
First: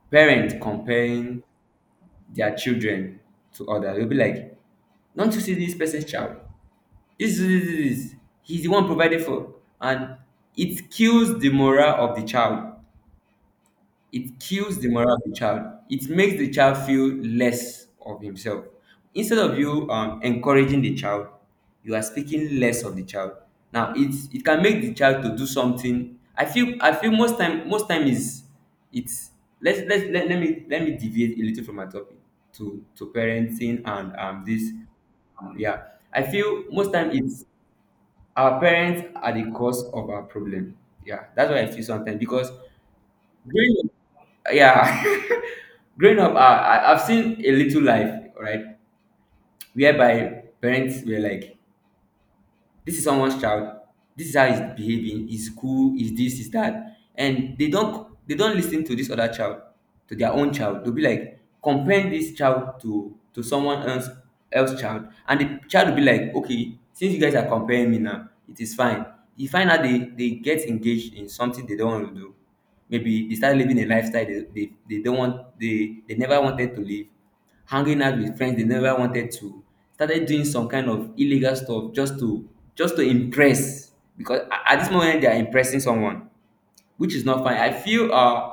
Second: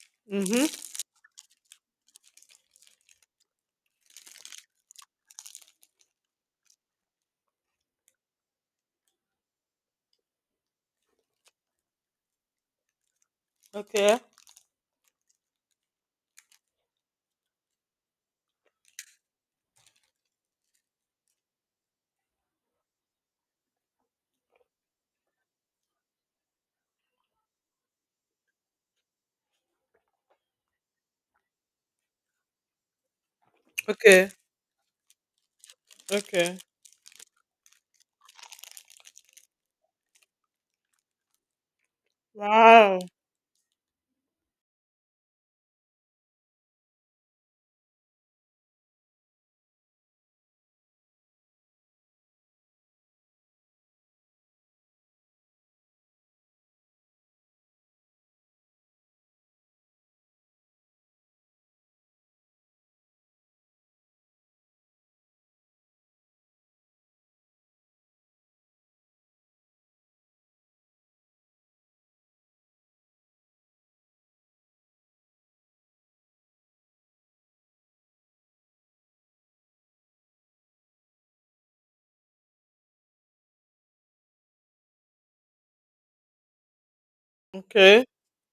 S2: parents
S1: Mhm.
S2: comparing their children to others. They'll be like, "Don't you see this person's child? This is this, this, this. He's the one provided for," and it kills the morale of the child.
S1: Okay.
S2: It kills the morale of the child. It makes the child feel less of himself. Instead of you encouraging the child, you are speaking less of the child. Now it can make the child to do something. I feel most time is it's let's let, let me deviate a little from my topic to parenting and
S1: Okay.
S2: this yeah. I
S1: Okay.
S2: feel most time it's our parents are the cause of our problem. Yeah, that's why I feel sometimes, because
S1: Wow.
S2: growing yeah growing up, I've seen a little life, right? Whereby parents were like, this is someone's child. This is how he's behaving. He's cool. He's this, he's that. And they don't listen to this other child, to their own child. They'll be like, comparing this child to someone else child. And the child will be like, okay, since you guys are comparing me now, it is fine. You find out they get engaged in something they don't want to do. Maybe they start living a lifestyle they don't want, they never wanted to live, hanging out with friends they never wanted to, started doing some kind of illegal stuff just to impress, because at this moment they are impressing someone, which is not fine. I
S1: Okay.
S2: feel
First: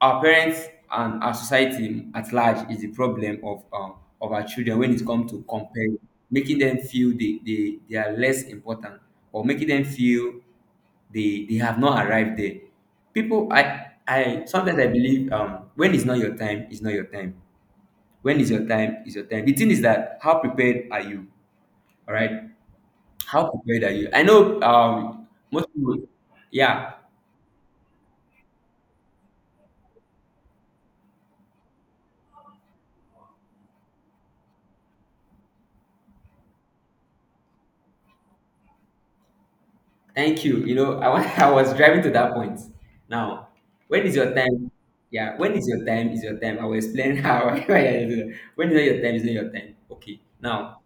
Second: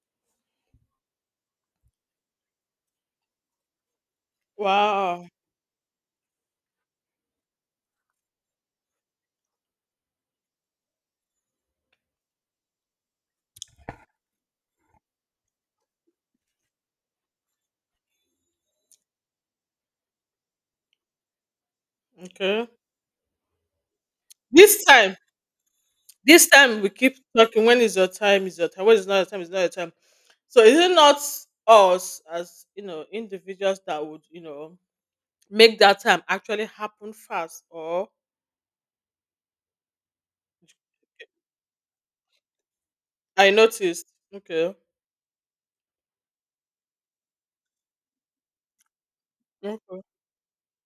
S2: our parents and our society at large is the problem of our children when it
S1: Wow.
S2: comes to comparing, making them feel they are less important, or making them feel they have not arrived there. People, I sometimes I believe when it's not your time, it's not your time, when is your time, is your time. The thing is that, how prepared are you, all right?
S1: Okay.
S2: How prepared are you? I know
S1: This time,
S2: most people.
S1: this time we
S2: Yeah.
S1: keep talking. When is your time? Is your time? When is not your time? Is not your time? So is it not us, as you know, individuals that would, you know, make that time actually happen fast or?
S2: Thank you. You know I was driving to that point. Now,
S1: I
S2: when
S1: noticed.
S2: is your time?
S1: Okay.
S2: Yeah. When is your time, is your time. I will explain how Why I do that. When is not your time is not your time.
S1: Okay.
S2: Okay, now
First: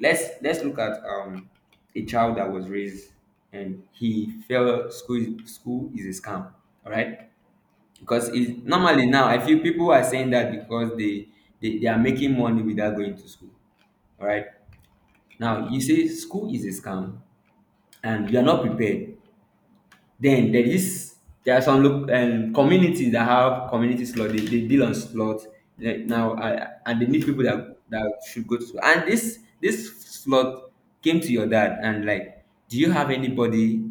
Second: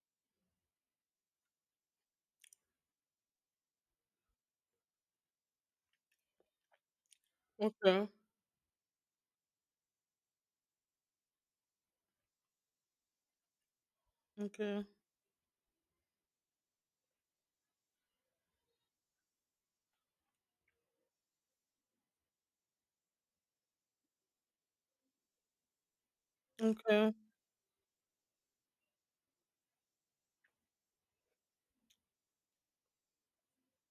S2: let's look at a child that was raised, and he felt school — school is a scam, all right?
S1: Okay.
S2: Because it normally — now I feel people are saying that because they are making money without going to school, all right?
S1: Okay.
S2: Now you say school is a scam and you are not prepared. Then there are some communities that have community slot. They deal on slot, like now. And they
S1: Okay.
S2: need people that should go to school, and this slot came to your dad and like, do you have anybody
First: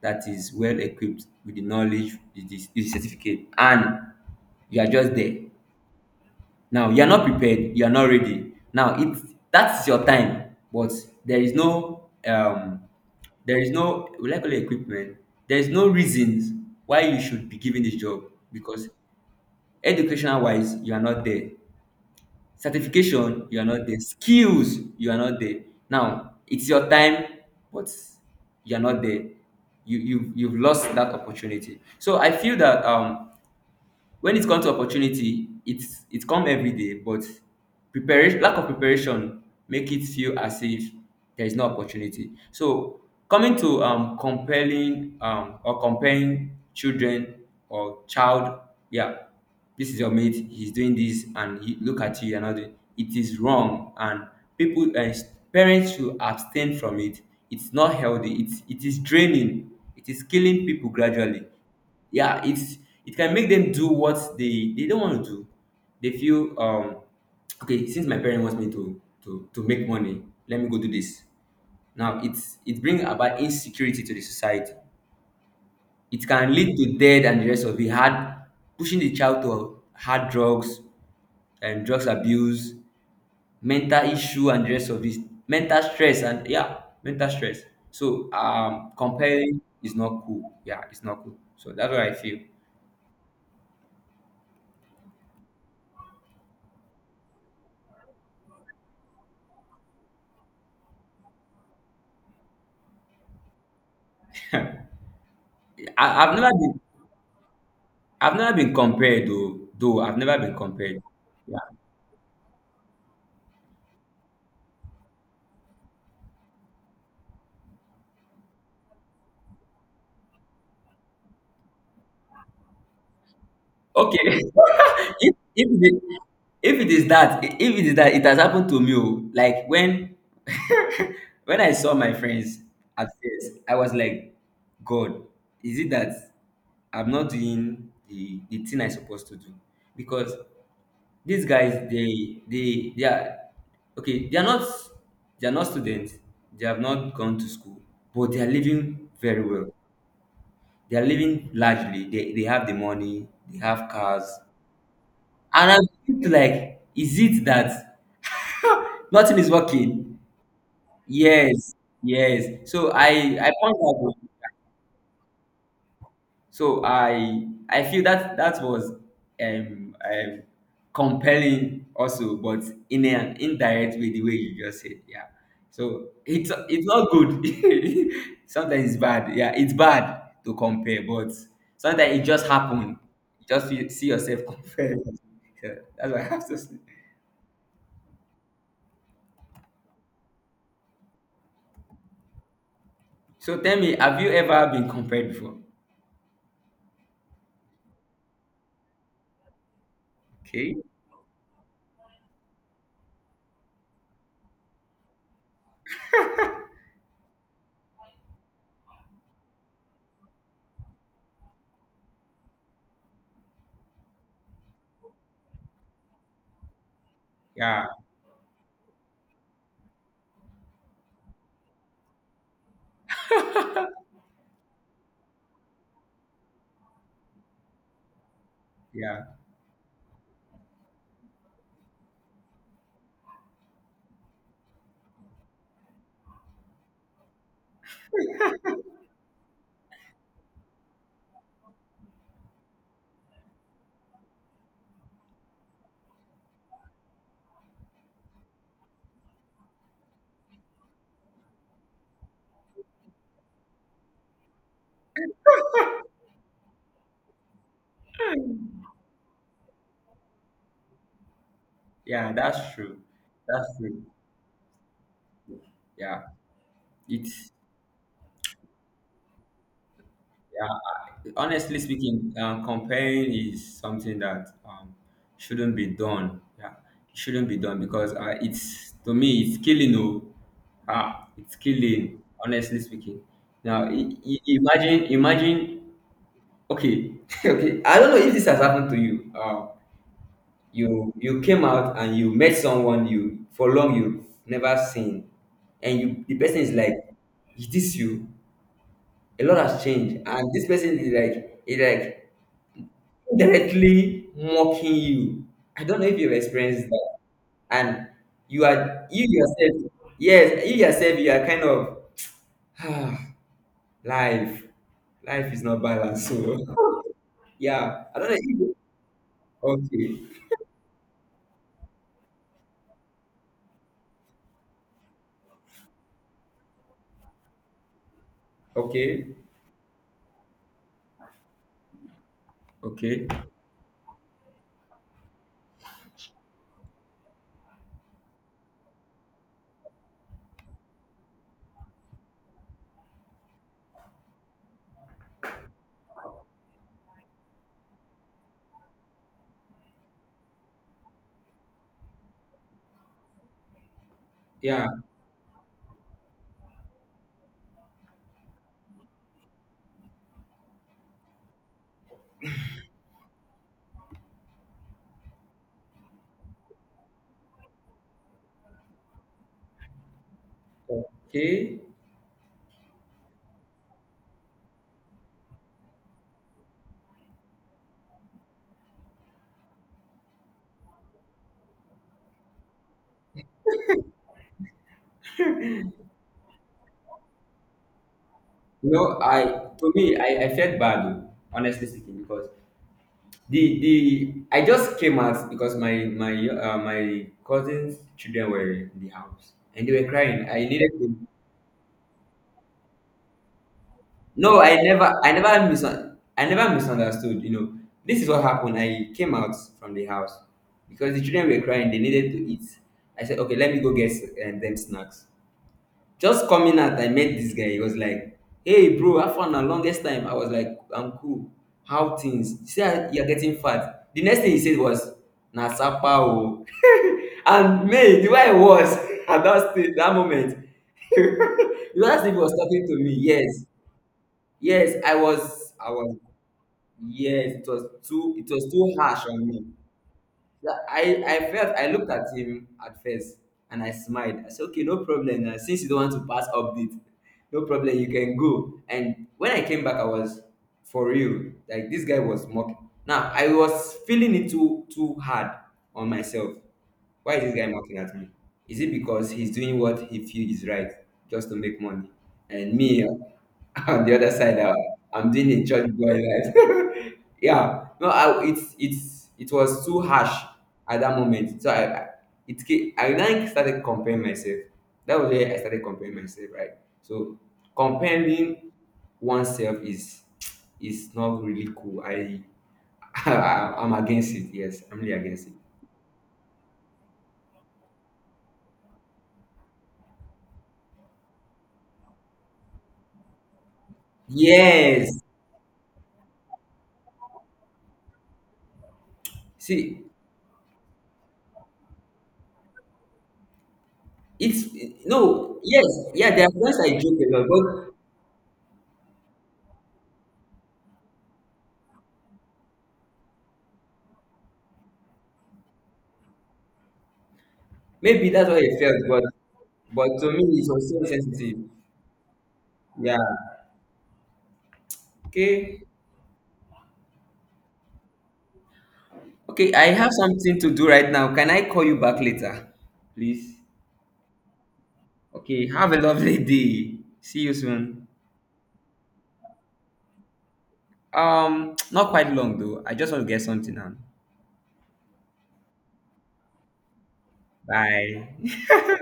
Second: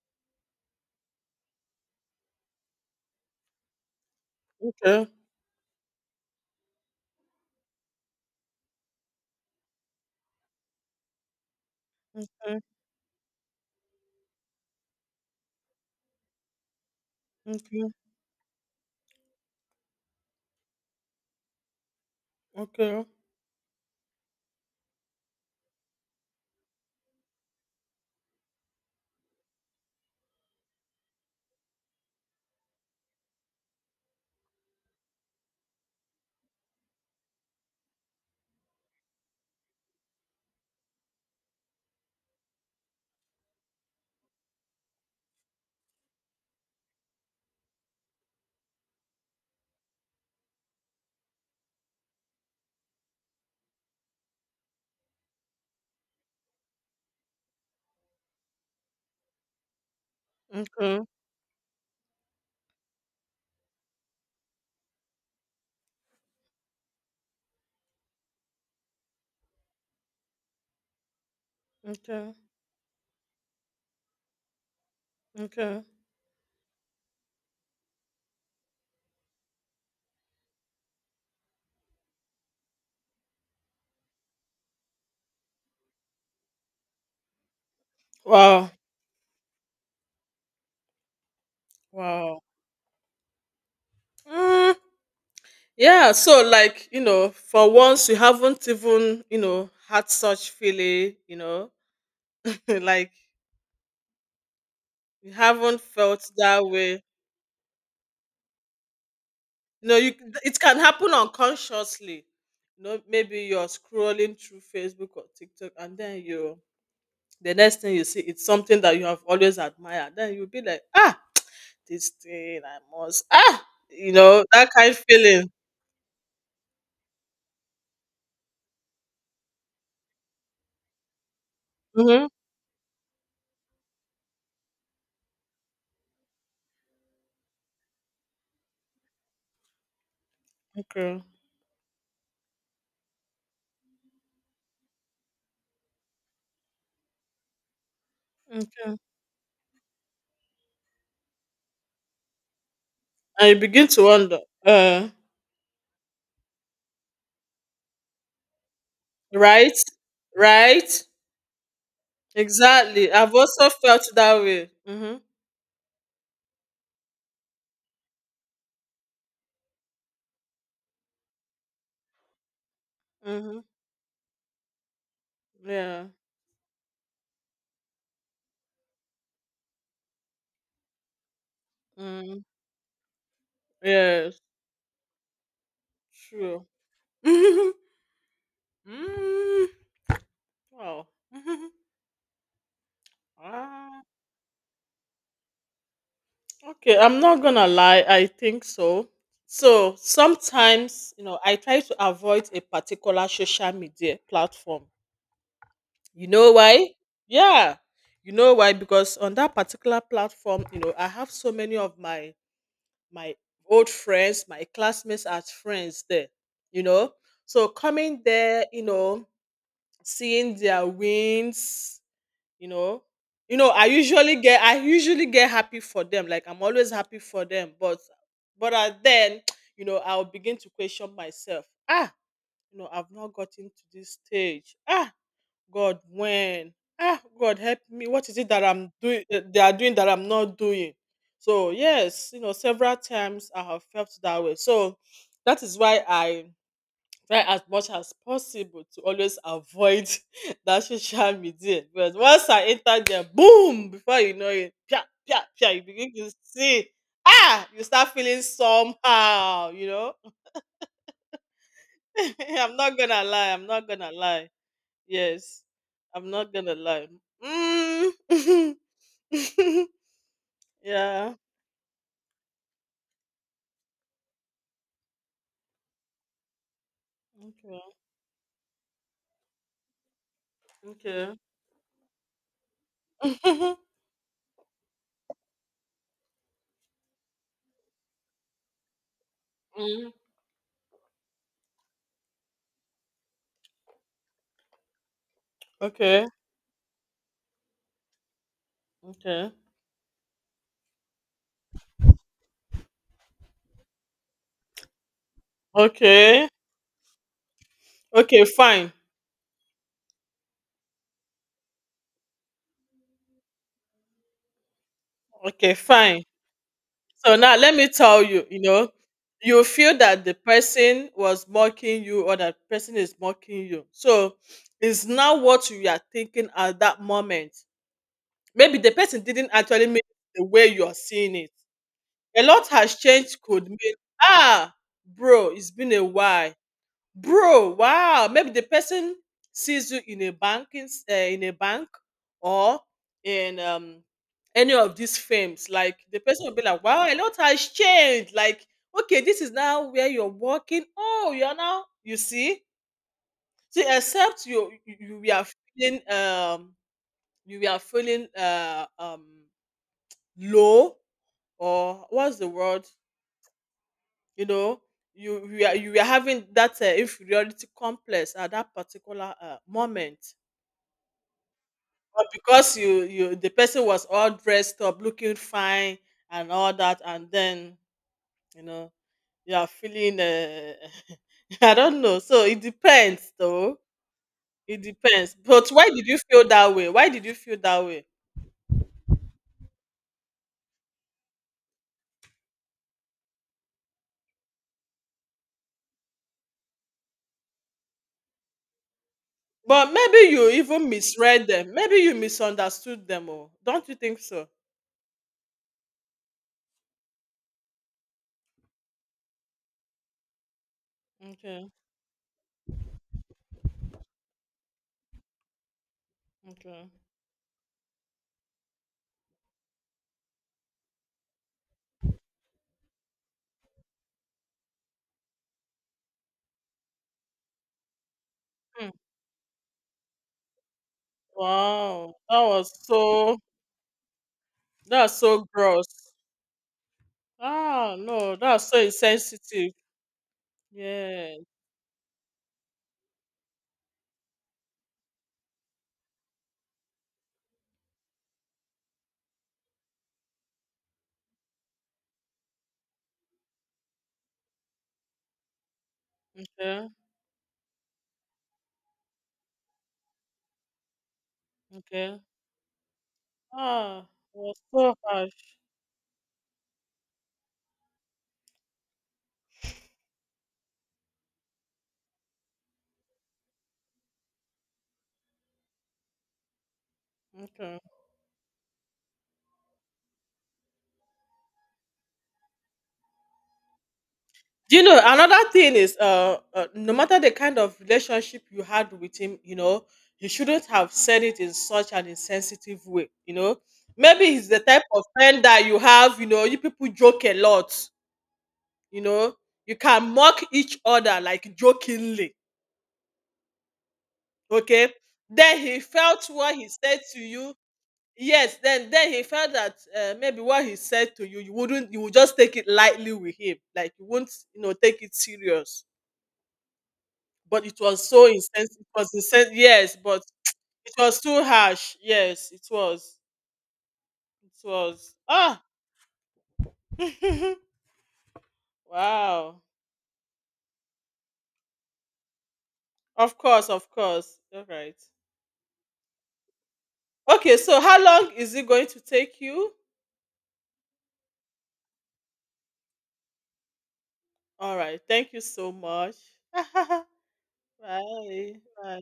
S2: that is well equipped with the knowledge, with the certificate? And you are
S1: Okay.
S2: just there. Now you are not prepared, you are not ready. Now it — that's your time, but there is no there is no, will I call it, equipment. There is no reasons why you should be given
S1: Okay.
S2: this job, because educational wise you are not there.
S1: Okay. Okay.
S2: Certification you are not there. Skills you are not there. Now it's your time, but you are not there. You've lost that opportunity. So I feel that when it comes to opportunity, it's — it come everyday, but preparation — lack of preparation — make it feel as if there is no opportunity. So coming to compelling, or comparing children or child, yeah, this is your mate, he's doing this, and he look at you, you're not doing it, is wrong. And people and parents should abstain from it. It's not healthy, it is draining, it is killing people
S1: Okay.
S2: gradually, yeah. It's — it can make them do what they don't want to do. They feel okay, since my parent wants me to to make money, let me go do this. Now
S1: Okay.
S2: it's — it brings about insecurity to the society.
S1: Okay.
S2: It can lead to death and the rest of it. Hard — pushing the child to hard drugs and drugs abuse, mental issue and the rest of it, mental stress. And yeah, mental stress. So
S1: Wow.
S2: comparing is not cool, yeah, it's not cool. So that's what I
S1: Wow.
S2: feel.
S1: Mm, yeah. So, like, you know, for once, you haven't even, you know, had such feeling, you know, like you haven't
S2: I,
S1: felt
S2: i've never
S1: that
S2: been
S1: way.
S2: I've never been compared though.
S1: You know,
S2: Though
S1: you
S2: I've never been
S1: It can
S2: compared.
S1: happen
S2: Yeah.
S1: unconsciously. You know, maybe you're scrolling through Facebook or TikTok, and then you the next thing you see, it's something that you have always admired. Then you'll be like, ah, this thing I must, ah, you
S2: Okay.
S1: know, that kind of
S2: if,
S1: feeling.
S2: if, it, if it is that, it has happened to me. Oh. Like when when I saw my
S1: Hmm.
S2: friends, at first I was like, God, is it that I'm not doing the thing I'm supposed to do? Because
S1: Okay.
S2: these guys, they are — okay, they are not — they are not students, they have not gone to school, but they are
S1: Okay.
S2: living very well. They are living largely. They have the money,
S1: And you
S2: they
S1: begin
S2: have
S1: to
S2: cars.
S1: wonder, uh,
S2: And I'm like, is it that nothing is
S1: right?
S2: working?
S1: Right?
S2: Yes, yes. So
S1: Exactly.
S2: I
S1: I've
S2: I
S1: also
S2: point
S1: felt
S2: out.
S1: that way. Mm-hmm.
S2: So I feel that that was um, um compelling also, but in an
S1: Mm-hmm.
S2: indirect way, the way you just said, yeah.
S1: Yeah.
S2: So it's not good. Sometimes it's bad. Yeah, it's bad to compare, but sometimes it
S1: Mm.
S2: just happened. You — just you see
S1: Yes.
S2: yourself compared. Yeah, that's what I have to
S1: True.
S2: say.
S1: Mm. Wow.
S2: So tell me,
S1: Ah.
S2: have you ever been compared before?
S1: Okay, I'm not gonna lie, I think so. So
S2: Okay.
S1: sometimes, you know, I try to avoid a particular social media platform. You know why? Yeah. You know why? Because on that particular platform, you know, I have so many of my my old friends, my classmates as friends there, you know. So
S2: Yeah,
S1: coming there, you know, seeing their wins, you know, I usually get happy for them, like I'm always happy for them, but I,
S2: yeah,
S1: then you know, I'll begin to question myself. Ah, you know, I've not gotten to this stage. Ah, God, when? Ah, God, help me. What is it that I'm doing that they are doing that I'm not doing? So yes, you know, several times I have felt that way. So that is why I try as much as possible to always avoid that social media, because once I enter there, boom, before you know it, pia, pia, pia, you begin to see. Ah, you start feeling somehow, you know.
S2: yeah. That's
S1: I'm
S2: true.
S1: not gonna lie, I'm
S2: That's
S1: not
S2: true.
S1: gonna lie. Yes,
S2: Yeah,
S1: I'm not gonna lie.
S2: it's
S1: Mm.
S2: yeah.
S1: Yeah.
S2: Honestly speaking, comparing is something that, shouldn't be done. Yeah, it shouldn't be done,
S1: Okay.
S2: because it's — to me it's killing. Oh, ah, it's killing. Honestly speaking,
S1: Okay.
S2: now imagine, imagine. Okay, okay. I don't know if this has happened to you.
S1: Mm.
S2: You — you came out and you met someone you for long you never seen, and you —
S1: Okay.
S2: the person is like, is this you? A
S1: Okay.
S2: lot has changed, and this person is like, directly mocking you. I don't know if you've
S1: Okay.
S2: experienced that. And
S1: Okay, fine.
S2: you yourself, yes, you yourself, you are kind of ah, life. Life is
S1: Okay,
S2: not
S1: fine.
S2: balanced. So
S1: So now let me
S2: yeah. I
S1: tell
S2: don't know
S1: you, you
S2: if —
S1: know, you feel
S2: okay.
S1: that the person was mocking you, or that person is mocking you. So it's not what you are thinking at that moment. Maybe the person
S2: Okay.
S1: didn't actually mean it the way you are seeing it. A lot has
S2: Okay.
S1: changed could mean, ah, bro, it's been a while. Bro, wow. Maybe the person sees you in a in a bank, or in any of these firms. Like the person will be like, "Wow, a lot has changed." Like, okay, this is now where you're working. Oh, you're now. You see, see, except
S2: Yeah.
S1: feeling um you were feeling low, or what's the word, you know, you were having that inferiority complex at that particular moment.
S2: Okay.
S1: But because you the person was all dressed up, looking fine and all that, and then, you know, you are feeling I don't know. So it depends, though. It depends. But why did you feel that way? Why did you feel that way?
S2: You know, I to me I felt bad though, honestly speaking, because the I just came out because my cousins' children were in the house and
S1: But
S2: they were
S1: maybe
S2: crying.
S1: you
S2: I
S1: even
S2: needed to.
S1: misread them. Maybe you misunderstood them. Oh, don't you think so?
S2: No, I never misunderstood. You know, this is what happened. I came out from the house because the children were
S1: Okay.
S2: crying. They needed to eat. I said, okay, let me go get them snacks. Just coming
S1: Okay.
S2: out, I met this guy. He was like, hey, bro, I found the longest time. I was like, I'm cool. How things? You see, how you're getting fat. The next thing he said was, Nasapa. O." And me, the way I was at that stage, that moment, it was
S1: Wow,
S2: as if he
S1: that
S2: was
S1: was
S2: talking to me.
S1: so
S2: Yes, yes,
S1: that's so gross.
S2: I was, yes,
S1: Ah, no,
S2: it
S1: that's
S2: was
S1: so
S2: too harsh on me.
S1: insensitive.
S2: That—
S1: Yeah.
S2: I felt — I looked at him at first and I smiled. I said, okay, no problem. Since you don't want to pass update, no problem, you can go. And when I came back, I was — for real. Like this guy was mocking. Now I was feeling it too hard on myself.
S1: Okay.
S2: Why is this guy mocking at me? Is it because he's doing what he feels is right just to make money?
S1: Okay.
S2: And me,
S1: Ah,
S2: on the other
S1: it was
S2: side,
S1: so
S2: I'm doing
S1: harsh.
S2: a church boy life. Yeah, no, it's — it was too harsh at that moment. So I I then started comparing myself. That was where I started comparing myself, right? So
S1: Okay.
S2: comparing oneself is — is not really cool. I'm against it.
S1: Do you
S2: Yes, I'm
S1: know
S2: really
S1: another
S2: against it.
S1: thing is no matter the kind of relationship you had with him, you know, you shouldn't have said it in such an insensitive way, you know. Maybe he's the type of
S2: Yes,
S1: friend that you have, you know, you people joke a lot, you know. You
S2: see,
S1: can mock each other like jokingly.
S2: it's
S1: Okay. Then
S2: no,
S1: he
S2: yes,
S1: felt
S2: yeah, there are
S1: what he
S2: times I
S1: said to
S2: joke a lot,
S1: you.
S2: but
S1: Yes, then he felt that maybe what he said to you, you wouldn't, you would just take it lightly with him, like you won't, you know, take it serious. But it was so
S2: maybe that's what it
S1: insensitive. It
S2: felt,
S1: was
S2: but —
S1: insensitive. Yes,
S2: but
S1: but
S2: to me it was
S1: it
S2: so
S1: was too
S2: sensitive.
S1: harsh. Yes, it was.
S2: Yeah.
S1: It was. Ah,
S2: Okay.
S1: wow.
S2: Okay, I have something to do right now. Can I call you back later?
S1: Of
S2: Please.
S1: course, of course. All right.
S2: Okay, have a lovely day. See you
S1: Okay. So how
S2: soon.
S1: long is it going to take you?
S2: Not quite long though. I just want to get something on.
S1: All right. Thank you so much.
S2: Bye.
S1: Bye. Bye.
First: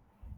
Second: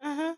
S1: Uh-huh.